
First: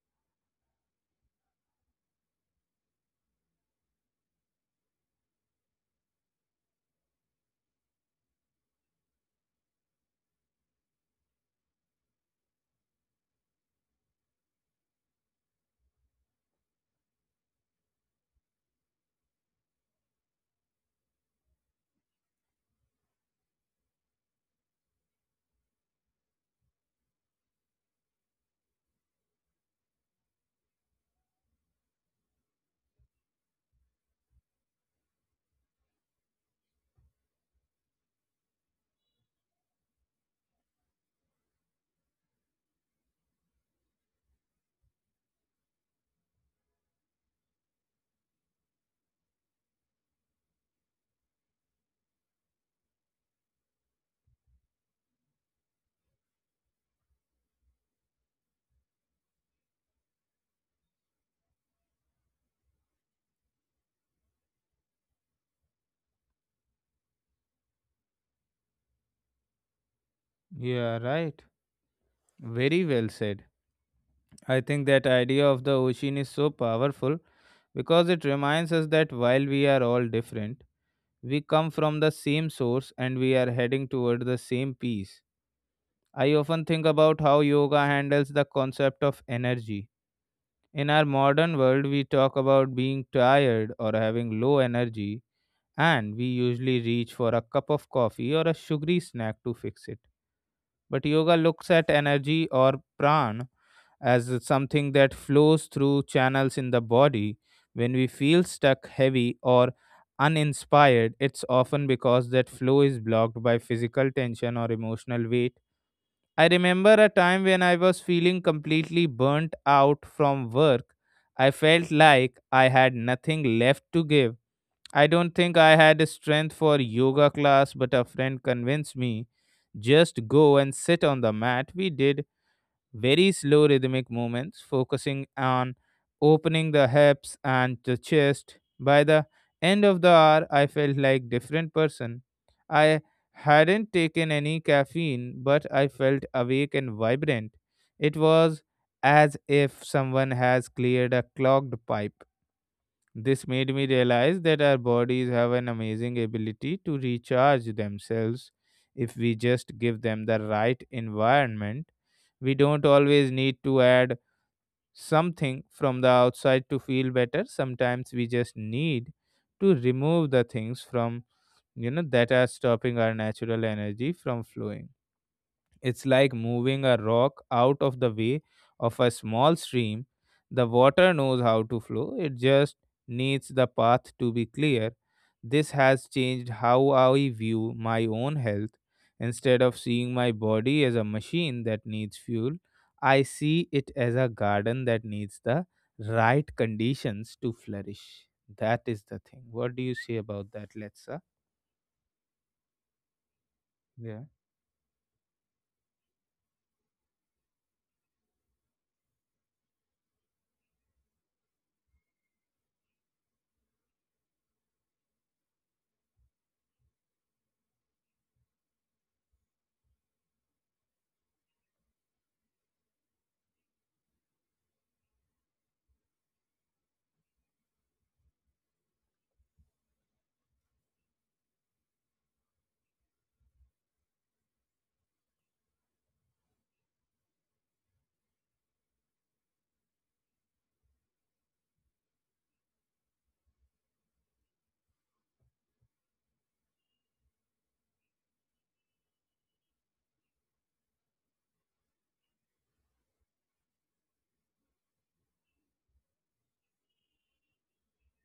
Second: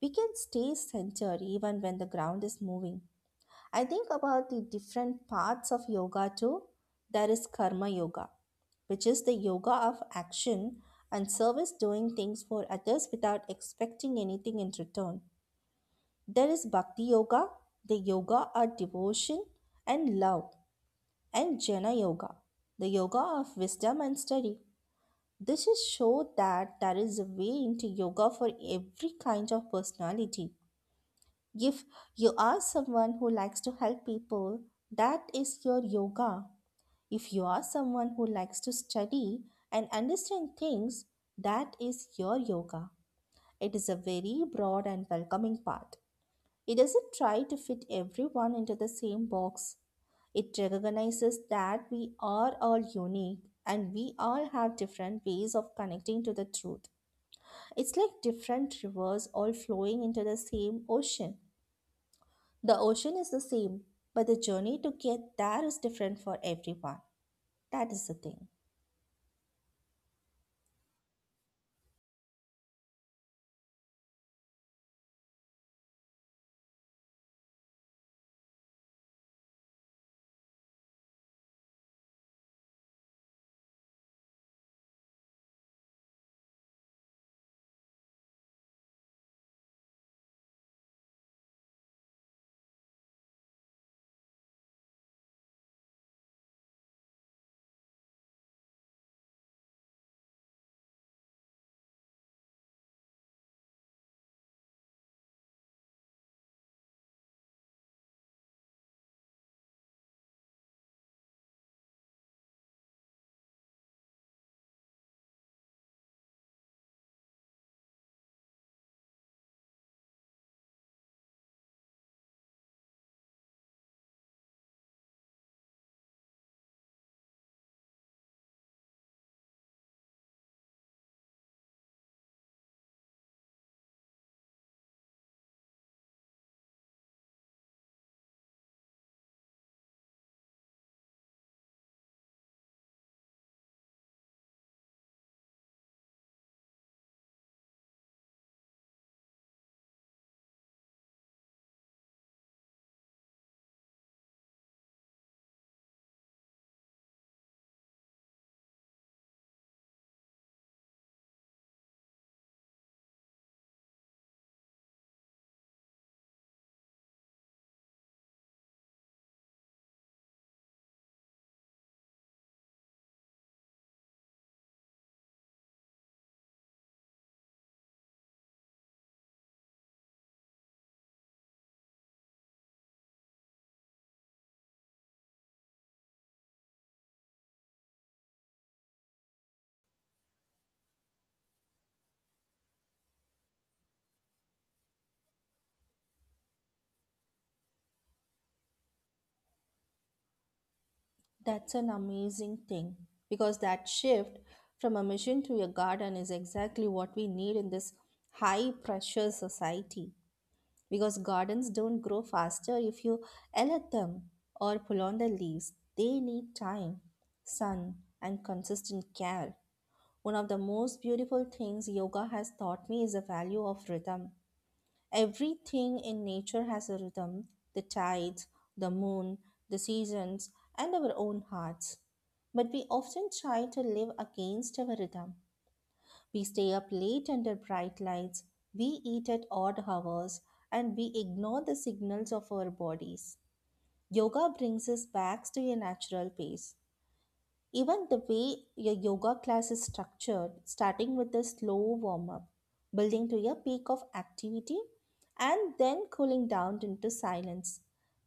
Speaker 2: We can stay centered even when the ground is moving. I think about the different parts of yoga too. There is karma yoga, which is the yoga of action and service, doing things for others without expecting anything in return. There is Bhakti Yoga, the yoga of devotion and love, and Jnana Yoga, the yoga of wisdom and study. This is show that there is a way into yoga for every kind of personality. If you are someone who likes to help people, that is your yoga. If you are someone who likes to study and understand things, that is your yoga. It is a very broad and welcoming path. It doesn't try to fit everyone into the same box. It recognizes that we are all unique and we all have different ways of connecting to the truth. It's like different rivers all flowing into the same ocean. The ocean is the same, but the journey to get there is different for everyone. That is the thing.
Speaker 1: Yeah, right. Very well said. I think that idea of the ocean is so powerful because it reminds us that while we are all different, we come from the same source and we are heading toward the same peace. I often think about how yoga handles the concept of energy. In our modern world, we talk about being tired or having low energy, and we usually reach for a cup of coffee or a sugary snack to fix it. But yoga looks at energy, or pran, as something that flows through channels in the body. When we feel stuck, heavy, or uninspired, it's often because that flow is blocked by physical tension or emotional weight. I remember a time when I was feeling completely burnt out from work. I felt like I had nothing left to give. I don't think I had strength for yoga class, but a friend convinced me, just go and sit on the mat. We did very slow rhythmic movements, focusing on opening the hips and the chest. By the end of the hour, I felt like different person. I hadn't taken any caffeine, but I felt awake and vibrant. It was as if someone has cleared a clogged pipe. This made me realize that our bodies have an amazing ability to recharge themselves if we just give them the right environment. We don't always need to add something from the outside to feel better. Sometimes we just need to remove the things from that are stopping our natural energy from flowing. It's like moving a rock out of the way of a small stream. The water knows how to flow, it just needs the path to be clear. This has changed how I view my own health. Instead of seeing my body as a machine that needs fuel, I see it as a garden that needs the right conditions to flourish. That is the thing. What do you say about that, Letsa?
Speaker 2: That's an amazing thing because that
Speaker 1: Yeah.
Speaker 2: shift from a mission to a garden is exactly what we need in this high pressure society, because gardens don't grow faster if you yell at them or pull on the leaves. They need time, sun, and consistent care. One of the most beautiful things yoga has taught me is the value of rhythm. Everything in nature has a rhythm: the tides, the moon, the seasons, and our own hearts. But we often try to live against our rhythm. We stay up late under bright lights, we eat at odd hours, and we ignore the signals of our bodies. Yoga brings us back to a natural pace. Even the way your yoga class is structured, starting with a slow warm up, building to a peak of activity, and then cooling down into silence,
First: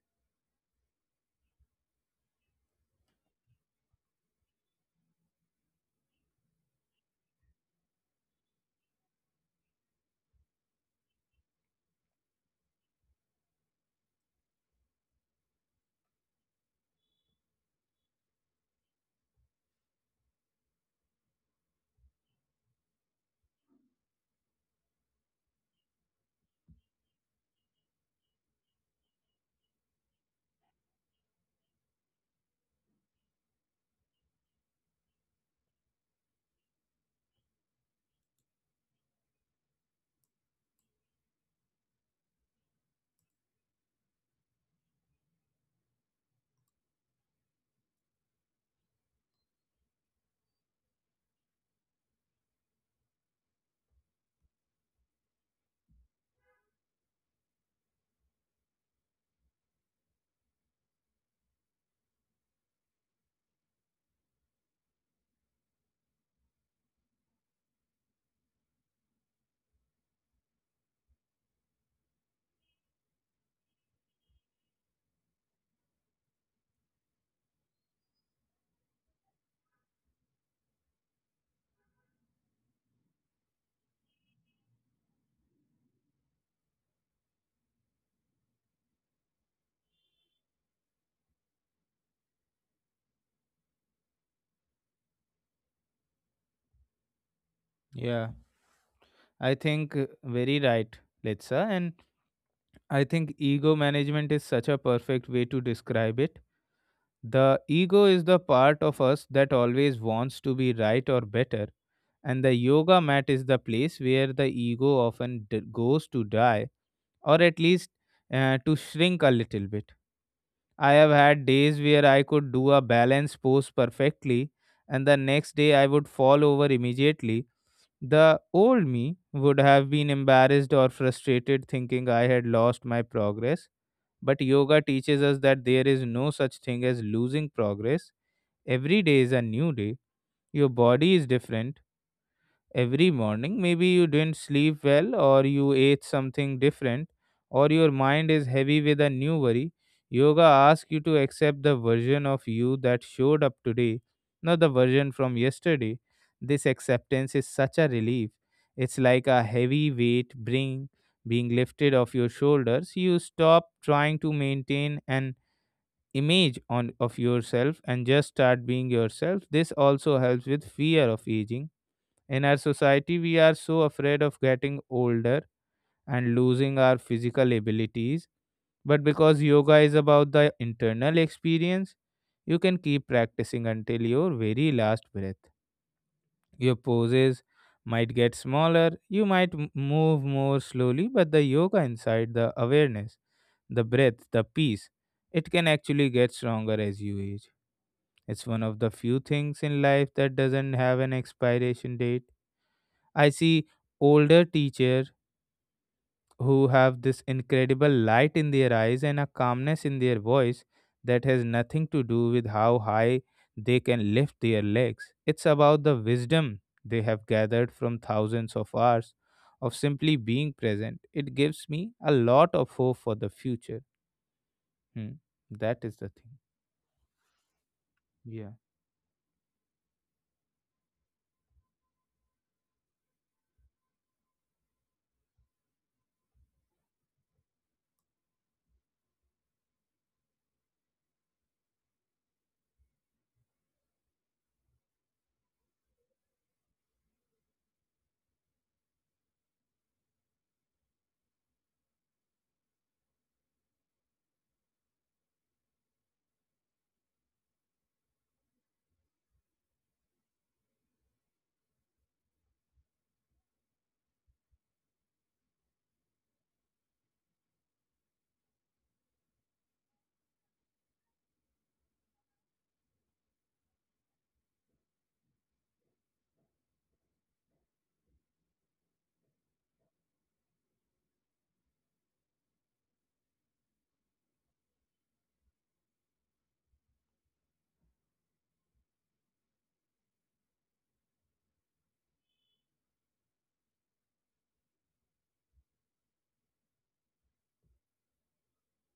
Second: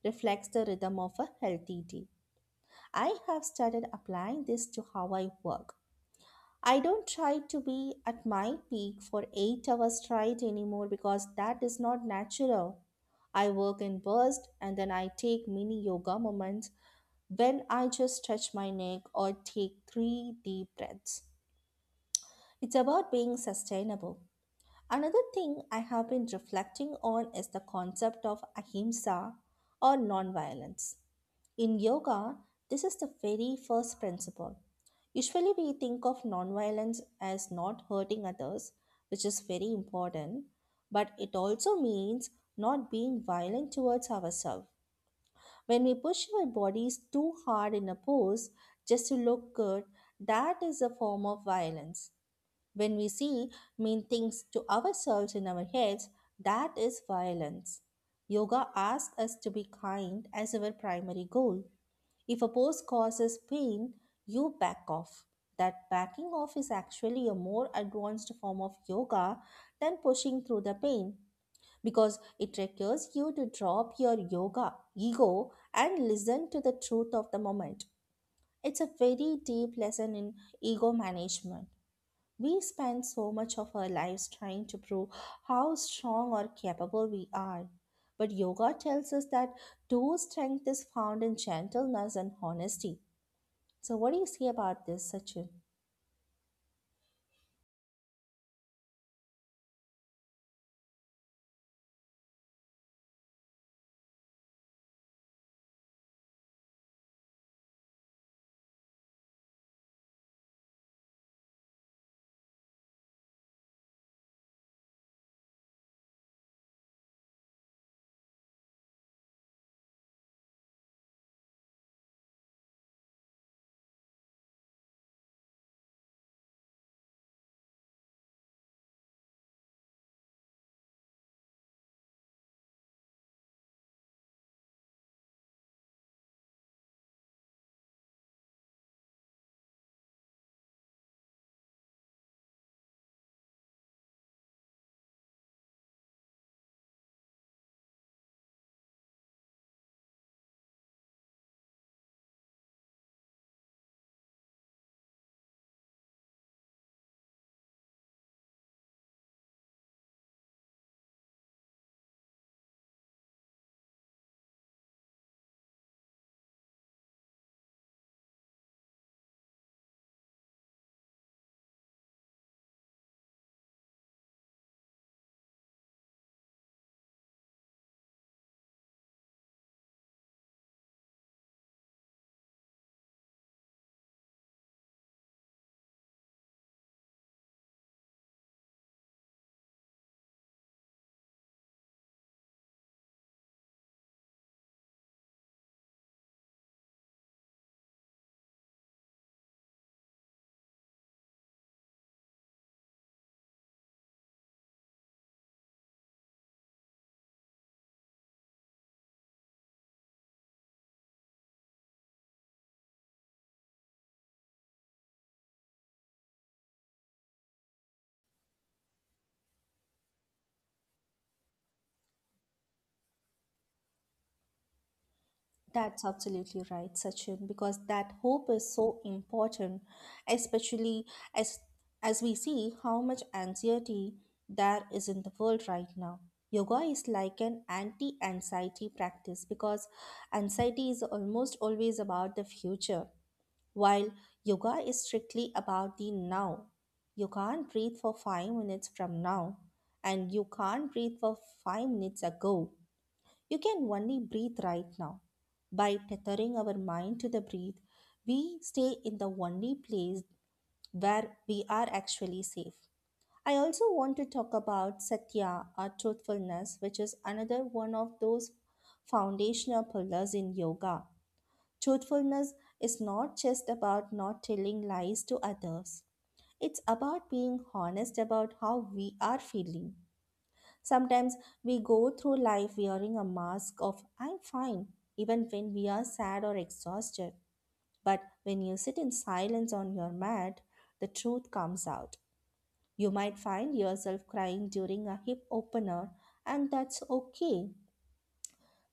Speaker 2: reflects the rhythm of a healthy day. I have started applying this to how I work. I don't try to be at my peak for 8 hours straight anymore because that is not natural. I work in bursts and then I take mini yoga moments when I just stretch my neck or take 3 deep breaths. It's about being sustainable. Another thing I have been reflecting on is the concept of ahimsa or nonviolence. In yoga, this is the very first principle. Usually, we think of nonviolence as not hurting others, which is very important, but it also means not being violent towards ourselves. When we push our bodies too hard in a pose just to look good, that is a form of violence. When we say mean things to ourselves in our heads, that is violence. Yoga asks us to be kind as our primary goal. If a post causes pain, you back off. That backing off is actually a more advanced form of yoga than pushing through the pain because it requires you to drop your yoga ego and listen to the truth of the moment. It's a very deep lesson in ego management. We spend so much of our lives trying to prove how strong or capable we are. But yoga tells us that true strength is found in gentleness and honesty. So, what do you see about this, Sachin?
Speaker 1: Yeah, I think very right, Litsa. And. I think ego management is such a perfect way to describe it. The ego is the part of us that always wants to be right or better, and the yoga mat is the place where the ego often goes to die, or at least to shrink a little bit. I have had days where I could do a balance pose perfectly, and the next day I would fall over immediately. The old me would have been embarrassed or frustrated, thinking I had lost my progress. But yoga teaches us that there is no such thing as losing progress. Every day is a new day. Your body is different every morning. Maybe you didn't sleep well, or you ate something different, or your mind is heavy with a new worry. Yoga asks you to accept the version of you that showed up today, not the version from yesterday. This acceptance is such a relief. It's like a heavy weight being lifted off your shoulders. You stop trying to maintain an image on of yourself and just start being yourself. This also helps with fear of aging. In our society, we are so afraid of getting older and losing our physical abilities. But because yoga is about the internal experience, you can keep practicing until your very last breath. Your poses might get smaller, you might move more slowly, but the yoga inside, the awareness, the breath, the peace, it can actually get stronger as you age. It's one of the few things in life that doesn't have an expiration date. I see older teachers who have this incredible light in their eyes and a calmness in their voice that has nothing to do with how high they can lift their legs. It's about the wisdom they have gathered from thousands of hours of simply being present. It gives me a lot of hope for the future. Hmm. That is
Speaker 2: That's
Speaker 1: the thing.
Speaker 2: absolutely right, Sachin, because that hope
Speaker 1: Yeah.
Speaker 2: is so important, especially as as we see how much anxiety there is in the world right now. Yoga is like an anti-anxiety practice because anxiety is almost always about the future, while yoga is strictly about the now. You can't breathe for 5 minutes from now, and you can't breathe for 5 minutes ago. You can only breathe right now. By tethering our mind to the breath, we stay in the only place where we are actually safe. I also want to talk about satya, or truthfulness, which is another one of those foundational pillars in yoga. Truthfulness is not just about not telling lies to others, it's about being honest about how we are feeling. Sometimes we go through life wearing a mask of "I'm fine," even when we are sad or exhausted. But when you sit in silence on your mat, the truth comes out. You might find yourself crying during a hip opener, and that's okay.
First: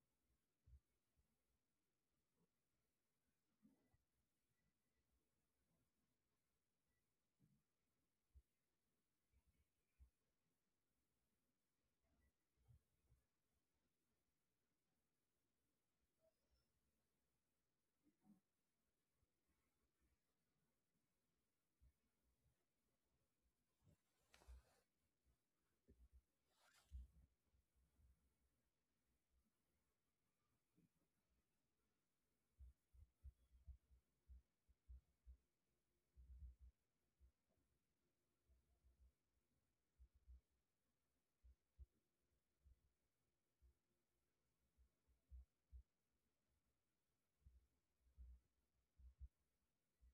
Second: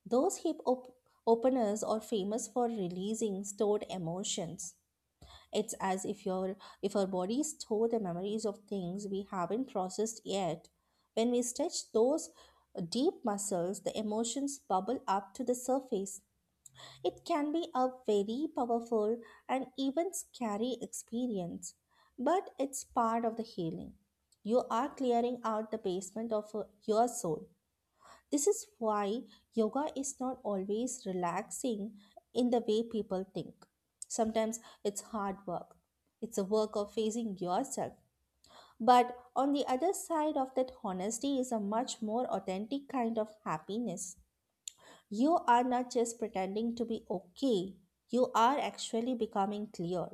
Speaker 2: Those openers are famous for releasing stored emotions. It's as if your if our bodies store the memories of things we haven't processed yet. When we stretch those deep muscles, the emotions bubble up to the surface. It can be a very powerful and even scary experience, but it's part of the healing. You are clearing out the basement of your soul. This is why yoga is not always relaxing in the way people think. Sometimes it's hard work, it's a work of facing yourself. But on the other side of that honesty is a much more authentic kind of happiness. You are not just pretending to be okay, you are actually becoming clear.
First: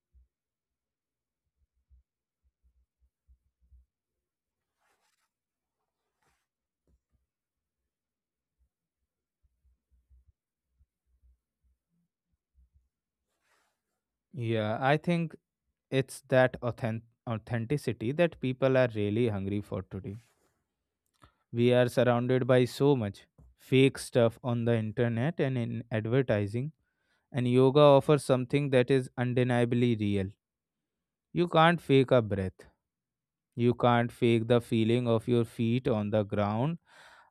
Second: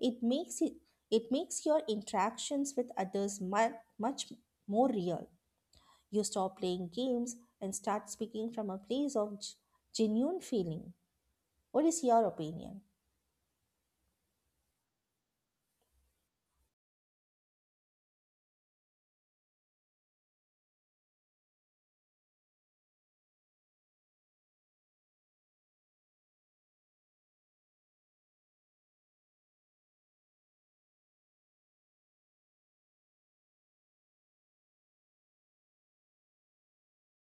Speaker 2: It makes it it makes your interactions with others much more real. You stop playing games and start speaking from a place of genuine feeling. What is your opinion?
Speaker 1: Yeah. I think it's that authentic authenticity that people are really hungry for today. We are surrounded by so much fake stuff on the internet and in advertising, and yoga offers something that is undeniably real. You can't fake a breath. You can't fake the feeling of your feet on the ground.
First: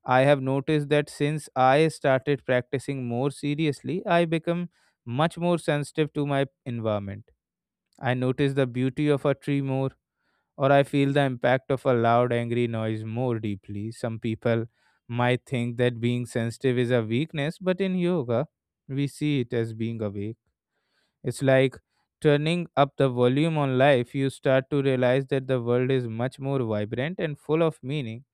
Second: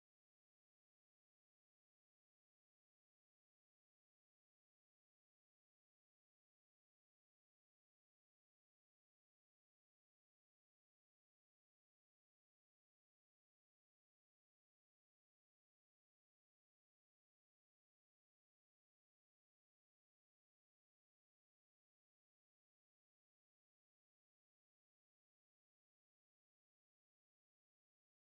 Speaker 1: I have noticed that since I started practicing more seriously, I become much more sensitive to my environment. I notice the beauty of a tree more, or I feel the impact of a loud, angry noise more deeply. Some people might think that being sensitive is a weakness, but in yoga, we see it as being awake. It's like turning up the volume on life. You start to realize that the world is much more vibrant and full of meaning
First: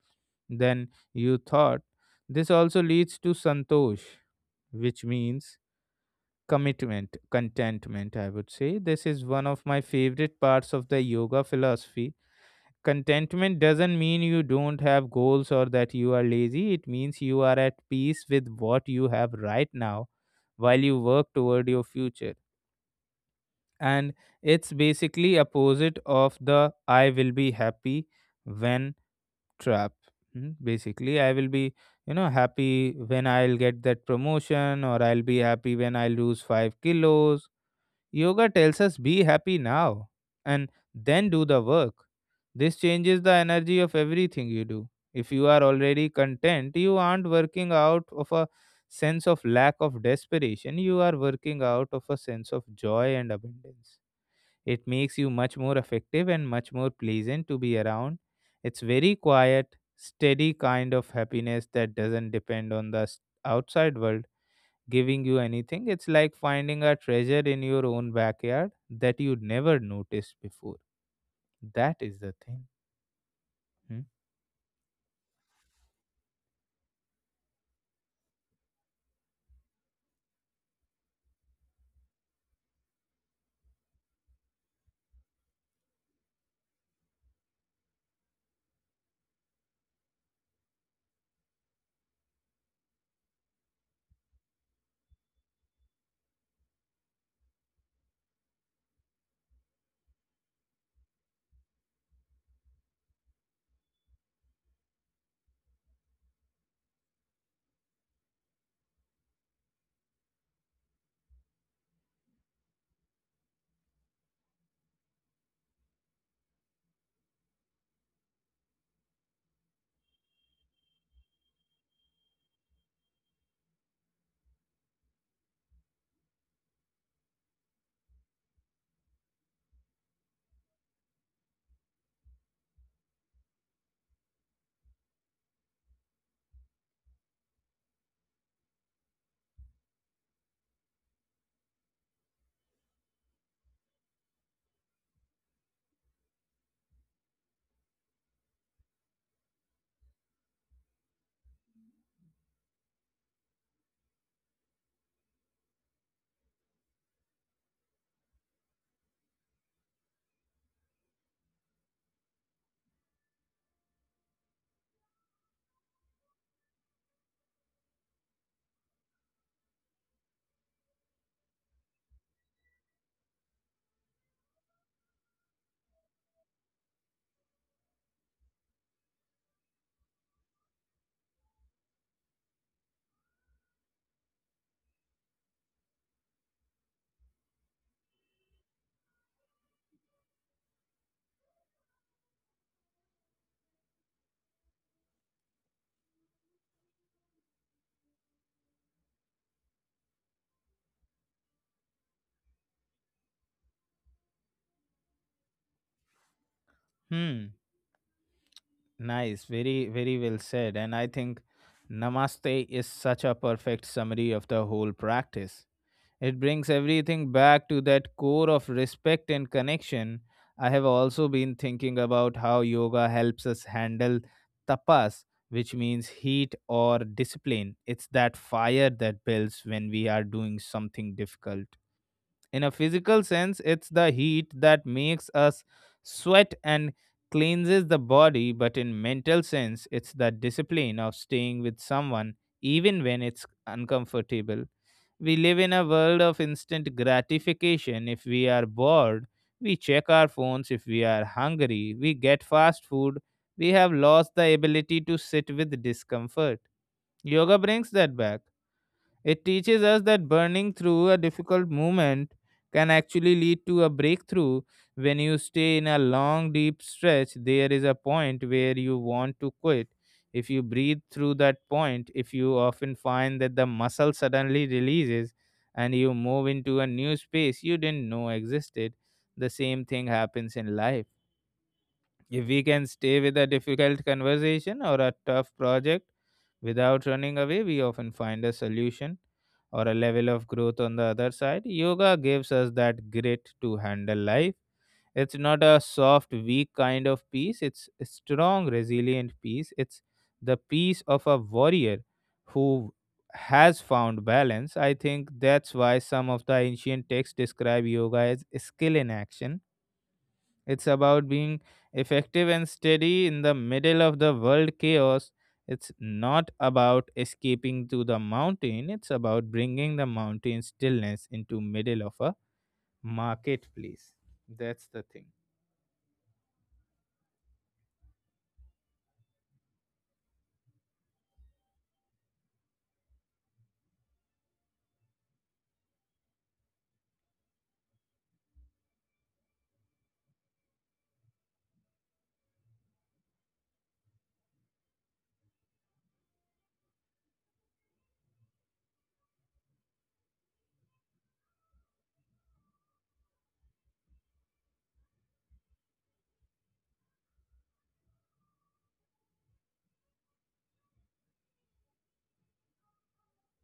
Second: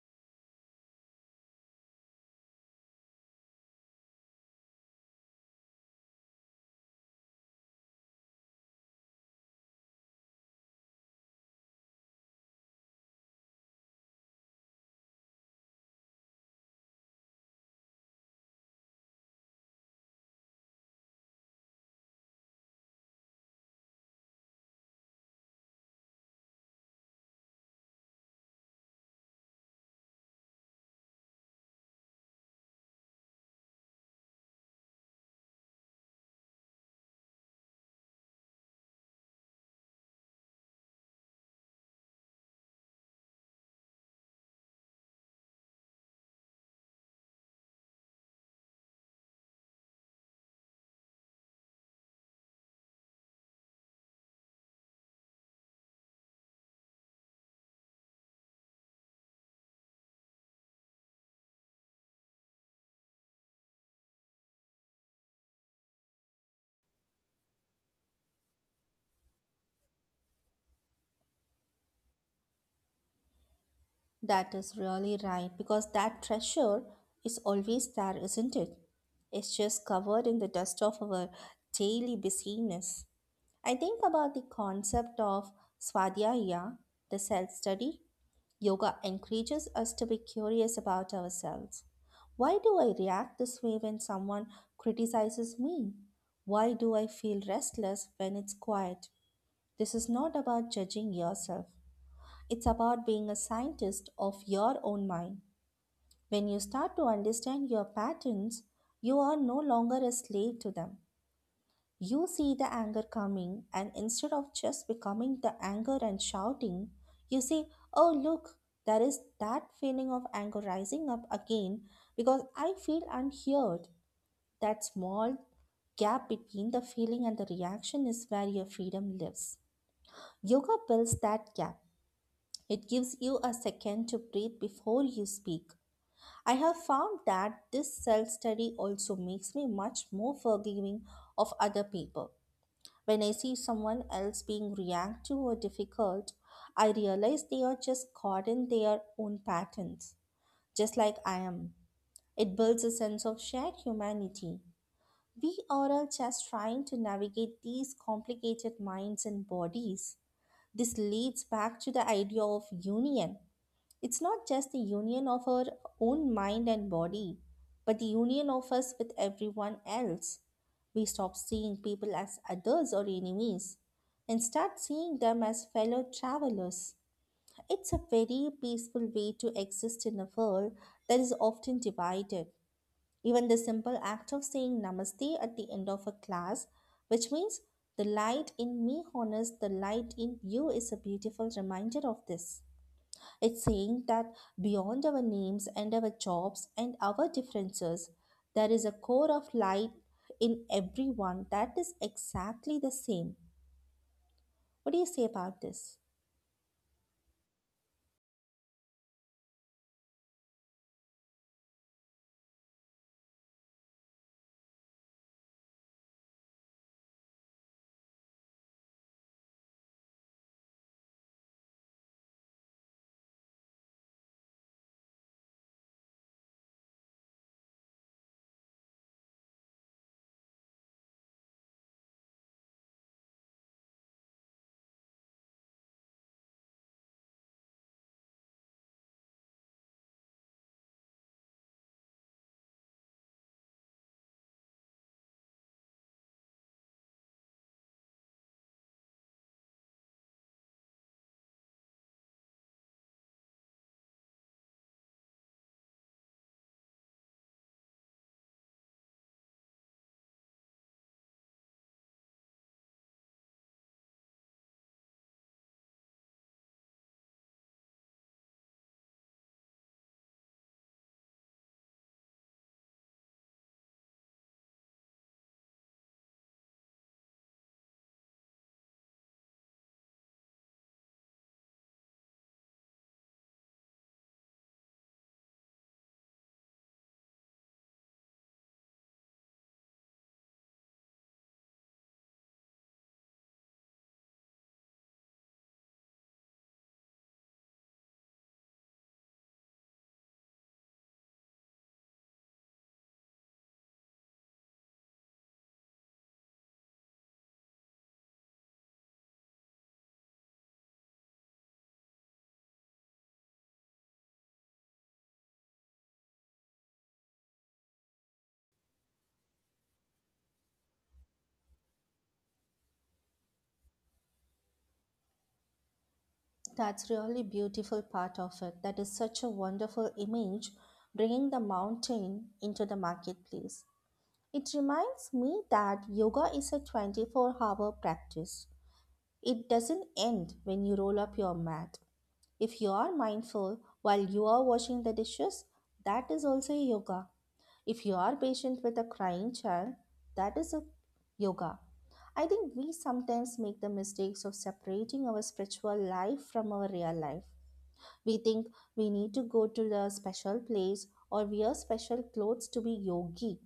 Speaker 1: than you thought. This also leads to santosh, which means commitment, contentment, I would say. This is one of my favorite parts of the yoga philosophy. Contentment doesn't mean you don't have goals or that you are lazy. It means you are at peace with what you have right now while you work toward your future. And it's basically opposite of the I will be happy when trap. Hmm. Basically, I will be, happy when I'll get that promotion, or I'll be happy when I lose 5 kilos. Yoga tells us be happy now and then do the work. This changes the energy of everything you do. If you are already content, you aren't working out of a sense of lack of desperation, you are working out of a sense of joy and abundance. It makes you much more effective and much more pleasant to be around. It's very quiet, steady kind of happiness that doesn't depend on the outside world giving you anything. It's like finding a treasure in your own backyard that you never noticed before. That is the thing. Hmm.
Speaker 2: That is really right because that treasure is always there, isn't it? It's just covered in the dust of our daily busyness. I think about the concept of Swadhyaya, the self study. Yoga encourages us to be curious about ourselves. Why do I react this way when someone criticizes me? Why do I feel restless when it's quiet? This is not about judging yourself. It's about being a scientist of your own mind. When you start to understand your patterns, you are no longer a slave to them. You see the anger coming, and instead of just becoming the anger and shouting, you say, "Oh, look, there is that feeling of anger rising up again because I feel unheard." That small gap between the feeling and the reaction is where your freedom lives. Yoga builds that gap. It gives you a second to breathe before you speak. I have found that this self study also makes me much more forgiving of other people. When I see someone else being reactive or difficult, I realize they are just caught in their own patterns, just like I am. It builds a sense of shared humanity. We are all just trying to navigate these complicated minds and bodies. This leads back to the idea of union. It's not just the union of our own mind and body, but the union of us with everyone else. We stop seeing people as others or enemies and start seeing them as fellow travelers. It's a very peaceful way to exist in a world that is often divided. Even the simple act of saying namaste at the end of a class, which means "the light in me honors the light in you," is a beautiful reminder of this. It's saying that beyond our names and our jobs and our differences, there is a core of light in everyone that is exactly the same. What do you say about this?
Speaker 1: Hmm. Nice. Very, very well said. And I think namaste is such a perfect summary of the whole practice. It brings everything back to that core of respect and connection. I have also been thinking about how yoga helps us handle tapas, which means heat or discipline. It's that fire that builds when we are doing something difficult. In a physical sense, it's the heat that makes us sweat and cleanses the body, but in mental sense, it's the discipline of staying with someone even when it's uncomfortable. We live in a world of instant gratification. If we are bored, we check our phones. If we are hungry, we get fast food. We have lost the ability to sit with discomfort. Yoga brings that back. It teaches us that burning through a difficult moment can actually lead to a breakthrough. When you stay in a long, deep stretch, there is a point where you want to quit. If you breathe through that point, if you often find that the muscle suddenly releases and you move into a new space you didn't know existed, the same thing happens in life. If we can stay with a difficult conversation or a tough project without running away, we often find a solution or a level of growth on the other side. Yoga gives us that grit to handle life. It's not a soft, weak kind of peace, it's a strong, resilient peace. It's the peace of a warrior who has found balance. I think that's why some of the ancient texts describe yoga as skill in action. It's about being effective and steady in the middle of the world chaos. It's not about escaping to the mountain. It's about bringing the mountain stillness into middle of a marketplace. That's the thing.
Speaker 2: That's really beautiful part of it. That is such a wonderful image, bringing the mountain into the marketplace. It reminds me that yoga is a 24-hour practice. It doesn't end when you roll up your mat. If you are mindful while you are washing the dishes, that is also a yoga. If you are patient with a crying child, that is a yoga. I think we sometimes make the mistakes of separating our spiritual life from our real life. We think we need to go to the special place or wear special clothes to be yogic.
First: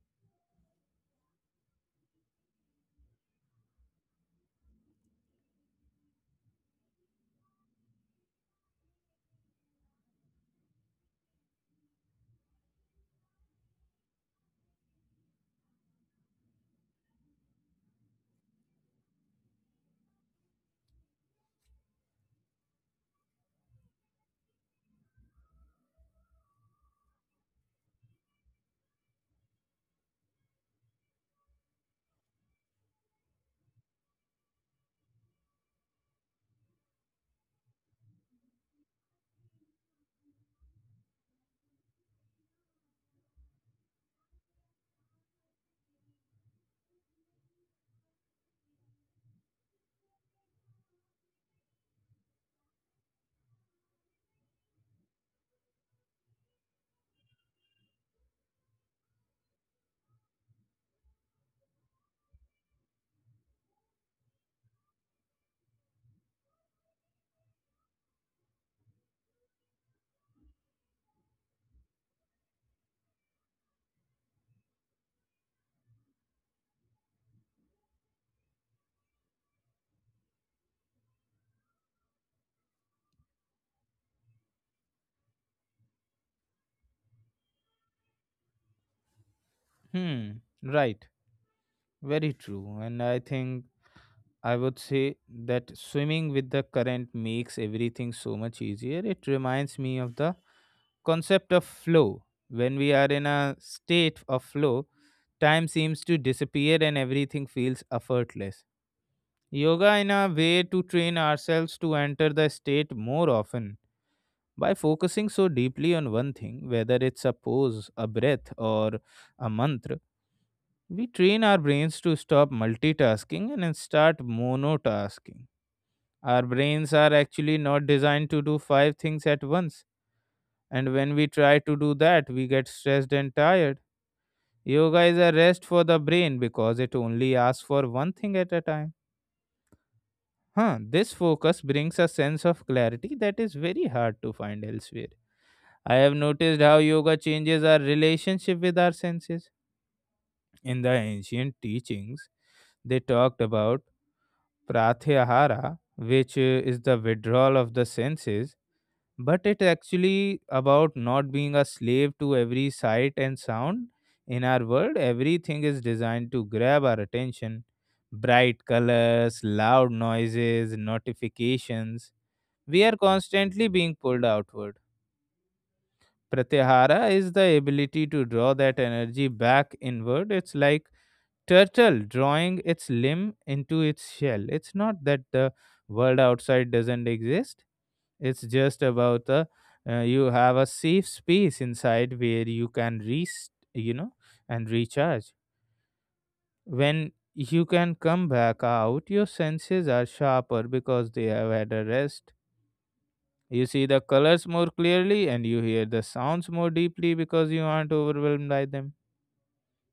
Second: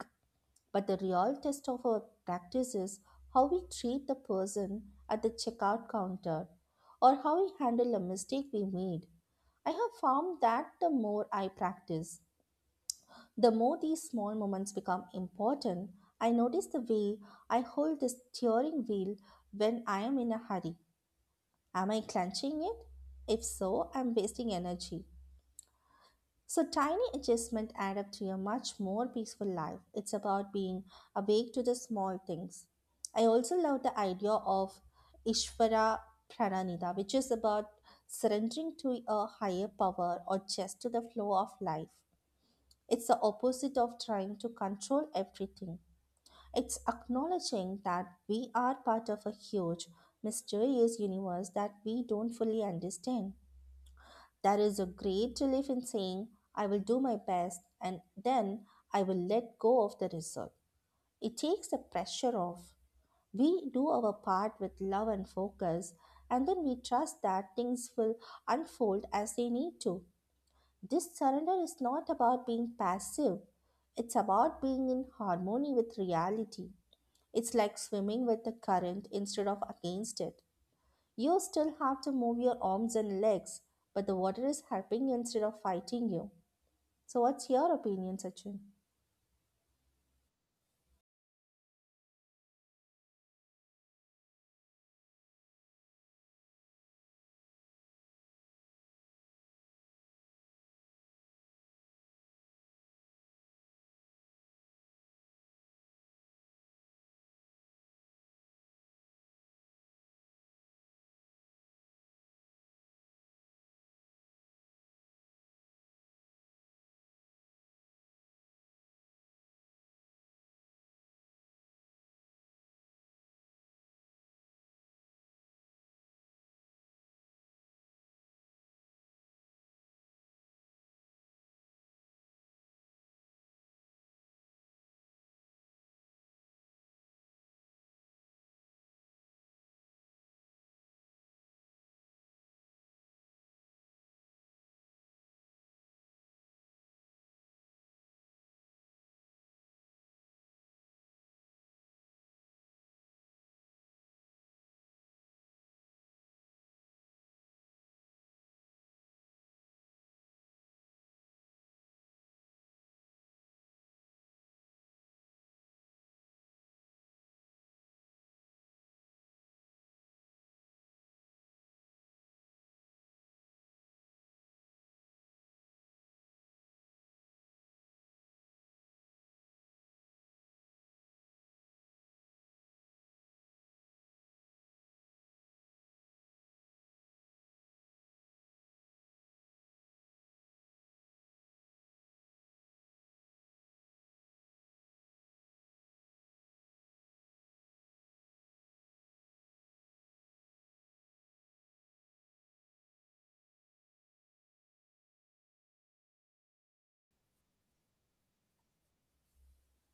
Speaker 2: But the real test of our practice is how we treat the person at the checkout counter, or how we handle a mistake we made. I have found that the more I practice, the more these small moments become important. I notice the way I hold the steering wheel when I am in a hurry. Am I clenching it? If so, I'm wasting energy. So tiny adjustments add up to a much more peaceful life. It's about being awake to the small things. I also love the idea of Ishvara Prananida, which is about surrendering to a higher power or just to the flow of life. It's the opposite of trying to control everything. It's acknowledging that we are part of a huge, mysterious universe that we don't fully understand. There is a great relief in saying, "I will do my best and then I will let go of the result." It takes the pressure off. We do our part with love and focus, and then we trust that things will unfold as they need to. This surrender is not about being passive, it's about being in harmony with reality. It's like swimming with the current instead of against it. You still have to move your arms and legs, but the water is helping you instead of fighting you. So, what's your opinion, Sachin?
Speaker 1: Hmm. Right. Very true. And I think I would say that swimming with the current makes everything so much easier. It reminds me of the concept of flow. When we are in a state of flow, time seems to disappear and everything feels effortless. Yoga in a way to train ourselves to enter the state more often by focusing so deeply on one thing, whether it's a pose, a breath, or a mantra. We train our brains to stop multitasking and then start monotasking. Our brains are actually not designed to do five things at once, and when we try to do that, we get stressed and tired. Yoga is a rest for the brain because it only asks for one thing at a time. This focus brings a sense of clarity that is very hard to find elsewhere. I have noticed how yoga changes our relationship with our senses. In the ancient teachings, they talked about pratyahara, which is the withdrawal of the senses, but it actually about not being a slave to every sight and sound. In our world everything is designed to grab our attention: bright colors, loud noises, notifications. We are constantly being pulled outward. Pratyahara is the ability to draw that energy back inward. It's like turtle drawing its limb into its shell. It's not that the world outside doesn't exist. It's just about the you have a safe space inside where you can rest, and recharge. When you can come back out, your senses are sharper because they have had a rest. You see the colors more clearly and you hear the sounds more deeply because you aren't overwhelmed by them.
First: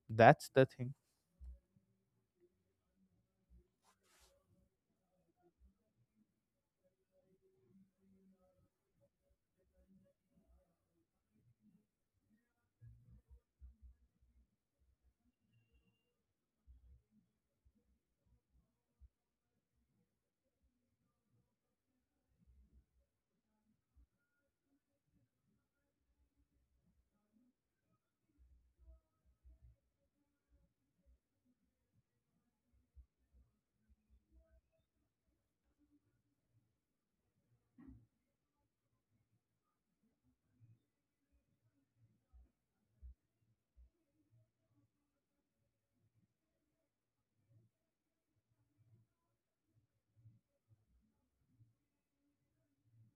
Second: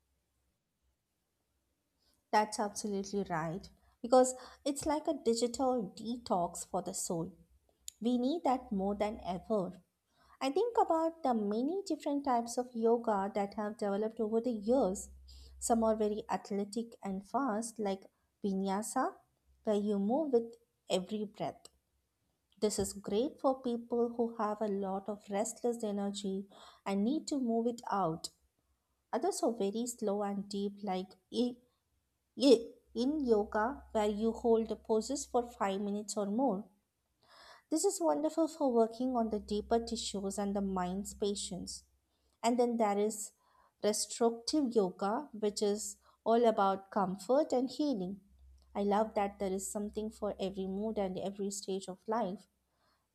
Speaker 1: That's the thing.
Speaker 2: That's absolutely right, because it's like a digital detox for the soul. We need that more than ever. I think about the many different types of yoga that have developed over the years. Some are very athletic and fast, like vinyasa, where you move with every breath. This is great for people who have a lot of restless energy and need to move it out. Others are very slow and deep, like i- in yoga, where you hold the poses for 5 minutes or more. This is wonderful for working on the deeper tissues and the mind's patience. And then there is restorative yoga, which is all about comfort and healing. I love that there is something for every mood and every stage of life.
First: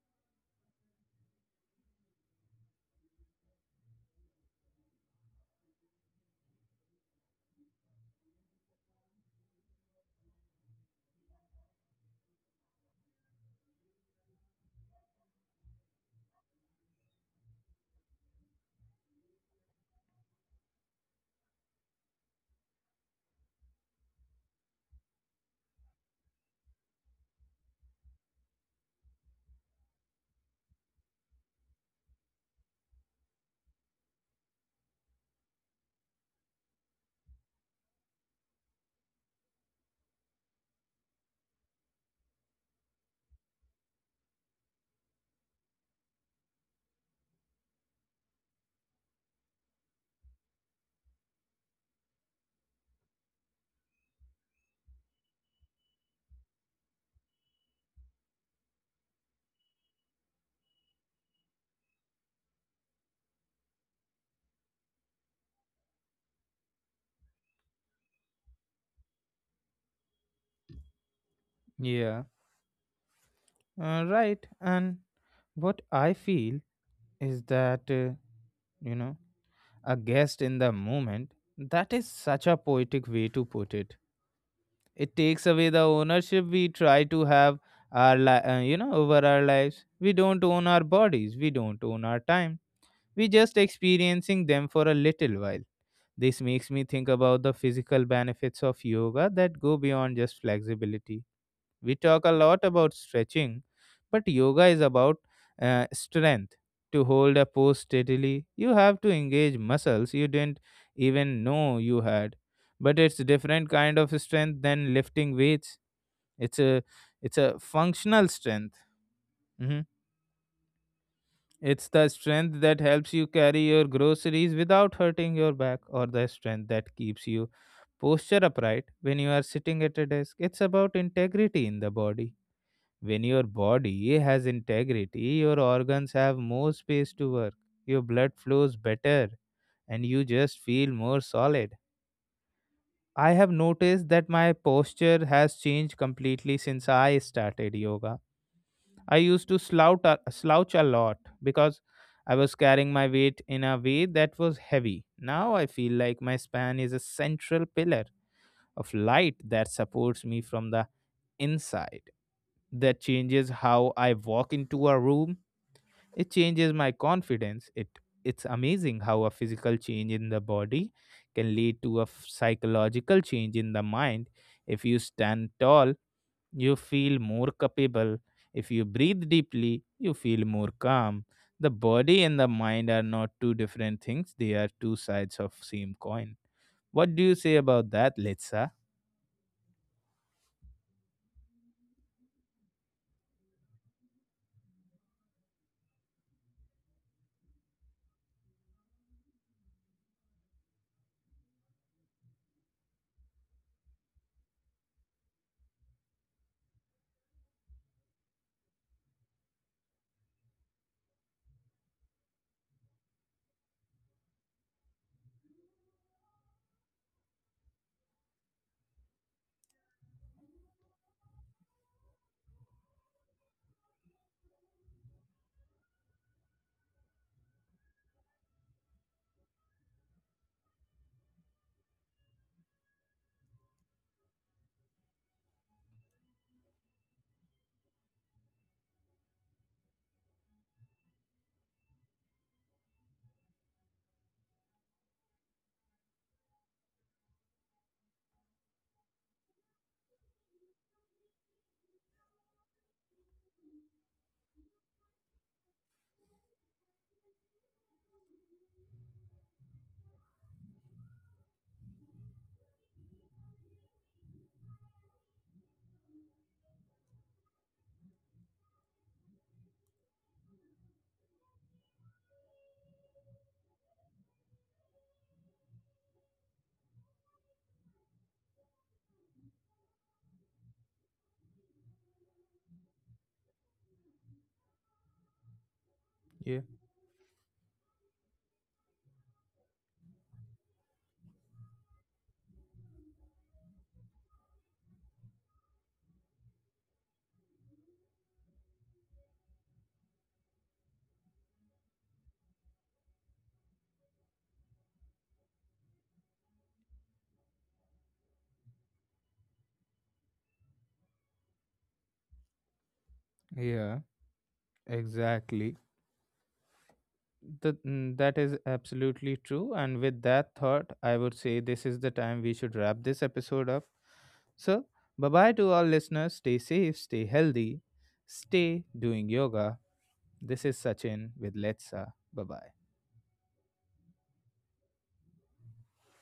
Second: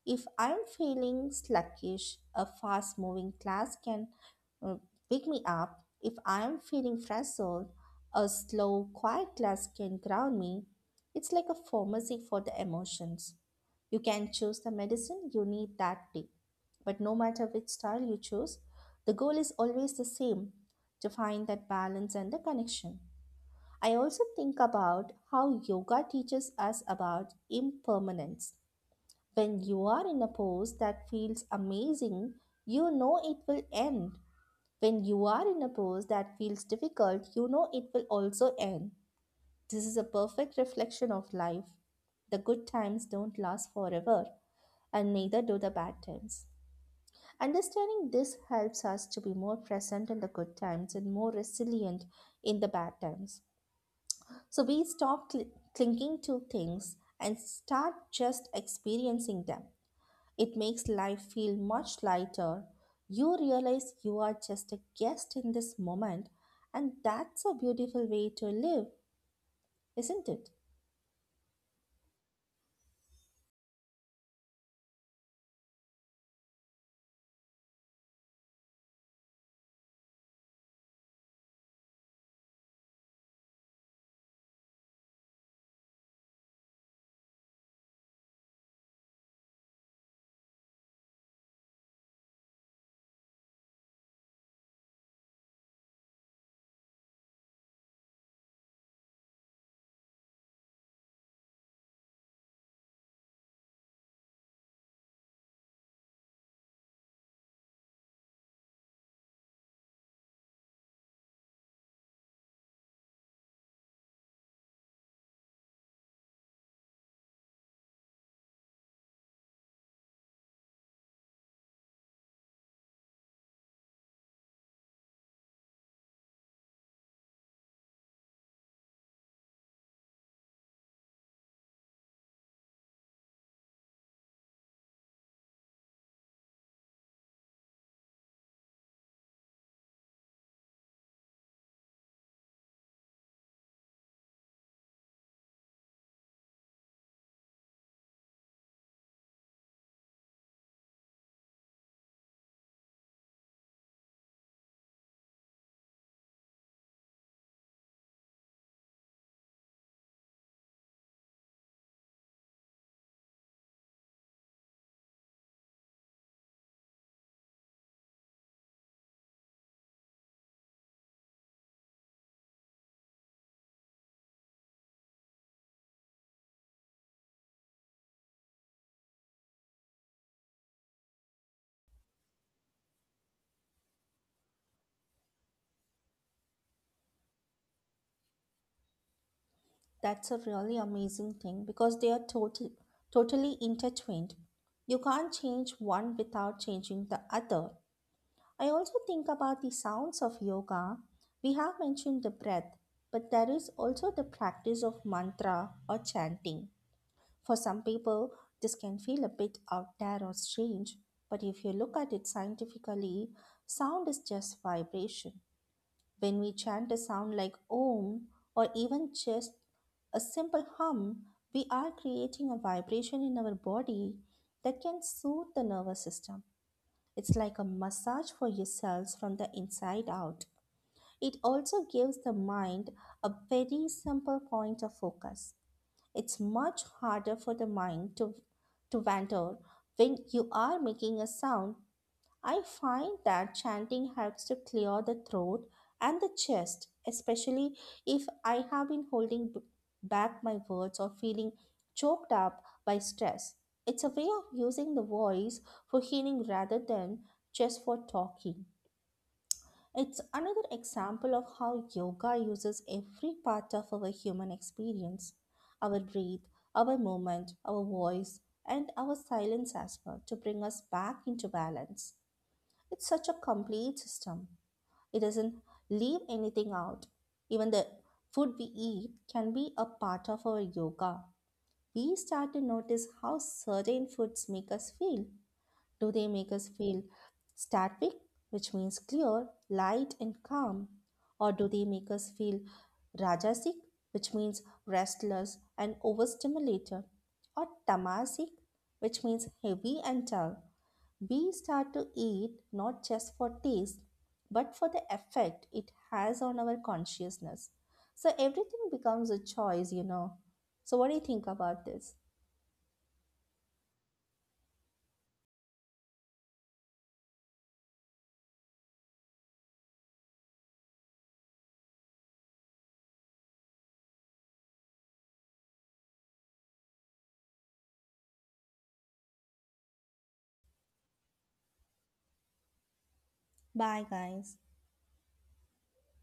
Speaker 2: If I'm feeling sluggish, a fast moving class can uh, pick me up. If I'm feeling frazzled, a slow, quiet class can ground me. It's like a pharmacy for the emotions. You can choose the medicine you need that day. But no matter which style you choose, the goal is always the same: to find that balance and the connection. I also think about how yoga teaches us about impermanence. When you are in a pose that feels amazing, you know it will end. When you are in a pose that feels difficult, you know it will also end. This is a perfect reflection of life. The good times don't last forever, and neither do the bad times. Understanding this helps us to be more present in the good times and more resilient in the bad times. So we stop clinging to things and start just experiencing them. It makes life feel much lighter. You realize you are just a guest in this moment, and that's a beautiful way to live, isn't it?
Speaker 1: Yeah. Right. And what I feel is that, you know, a guest in the moment. That is such a poetic way to put it. It takes away the ownership we try to have our li- you know over our lives. We don't own our bodies, we don't own our time. We just experiencing them for a little while. This makes me think about the physical benefits of yoga that go beyond just flexibility. We talk a lot about stretching, but yoga is about strength. To hold a pose steadily, you have to engage muscles you didn't even know you had. But it's different kind of strength than lifting weights. It's a it's a functional strength. Mhm. It's the strength that helps you carry your groceries without hurting your back, or the strength that keeps you posture upright when you are sitting at a desk. It's about integrity in the body. When your body has integrity, your organs have more space to work, your blood flows better, and you just feel more solid. I have noticed that my posture has changed completely since I started yoga. I used to slouch a lot because I was carrying my weight in a way that was heavy. Now I feel like my spine is a central pillar of light that supports me from the inside. That changes how I walk into a room. It changes my confidence. It's amazing how a physical change in the body can lead to a psychological change in the mind. If you stand tall, you feel more capable. If you breathe deeply, you feel more calm. The body and the mind are not two different things, they are two sides of same coin. What do you say about that, Litsa?
Speaker 2: That's a really amazing thing because they are totally intertwined. You can't change one without changing the other. I also think about the sounds of yoga. We have mentioned the breath, but there is also the practice of mantra or chanting. For some people, this can feel a bit out there or strange, but if you look at it scientifically, sound is just vibration. When we chant a sound like Om, or even just a simple hum, we are creating a vibration in our body that can soothe the nervous system. It's like a massage for yourselves from the inside out. It also gives the mind a very simple point of focus. It's much harder for the mind to wander when you are making a sound. I find that chanting helps to clear the throat and the chest, especially if I have been holding back my words or feeling choked up by stress. It's a way of using the voice for healing rather than just for talking. It's another example of how yoga uses every part of our human experience, our breath, our movement, our voice, and our silence as well, to bring us back into balance. It's such a complete system. It doesn't leave anything out. Even the food we eat can be a part of our yoga. We start to notice how certain foods make us feel. Do they make
Speaker 1: Yeah.
Speaker 2: us feel static, which means clear, light, and calm? Or do they make us feel rajasic, which means restless and overstimulated? Or tamasic, which means heavy and dull? We start to eat not just for taste, but for the effect it has on our consciousness. So everything becomes a choice, you know. So, what do you think about this?
Speaker 1: Yeah, exactly. That is absolutely true. And with that thought, I would say this is the time we should wrap this episode up. So, bye bye to all listeners. Stay safe, stay healthy, stay doing yoga. This is Sachin with Let's Sa. Bye bye.
Speaker 2: Bye, guys.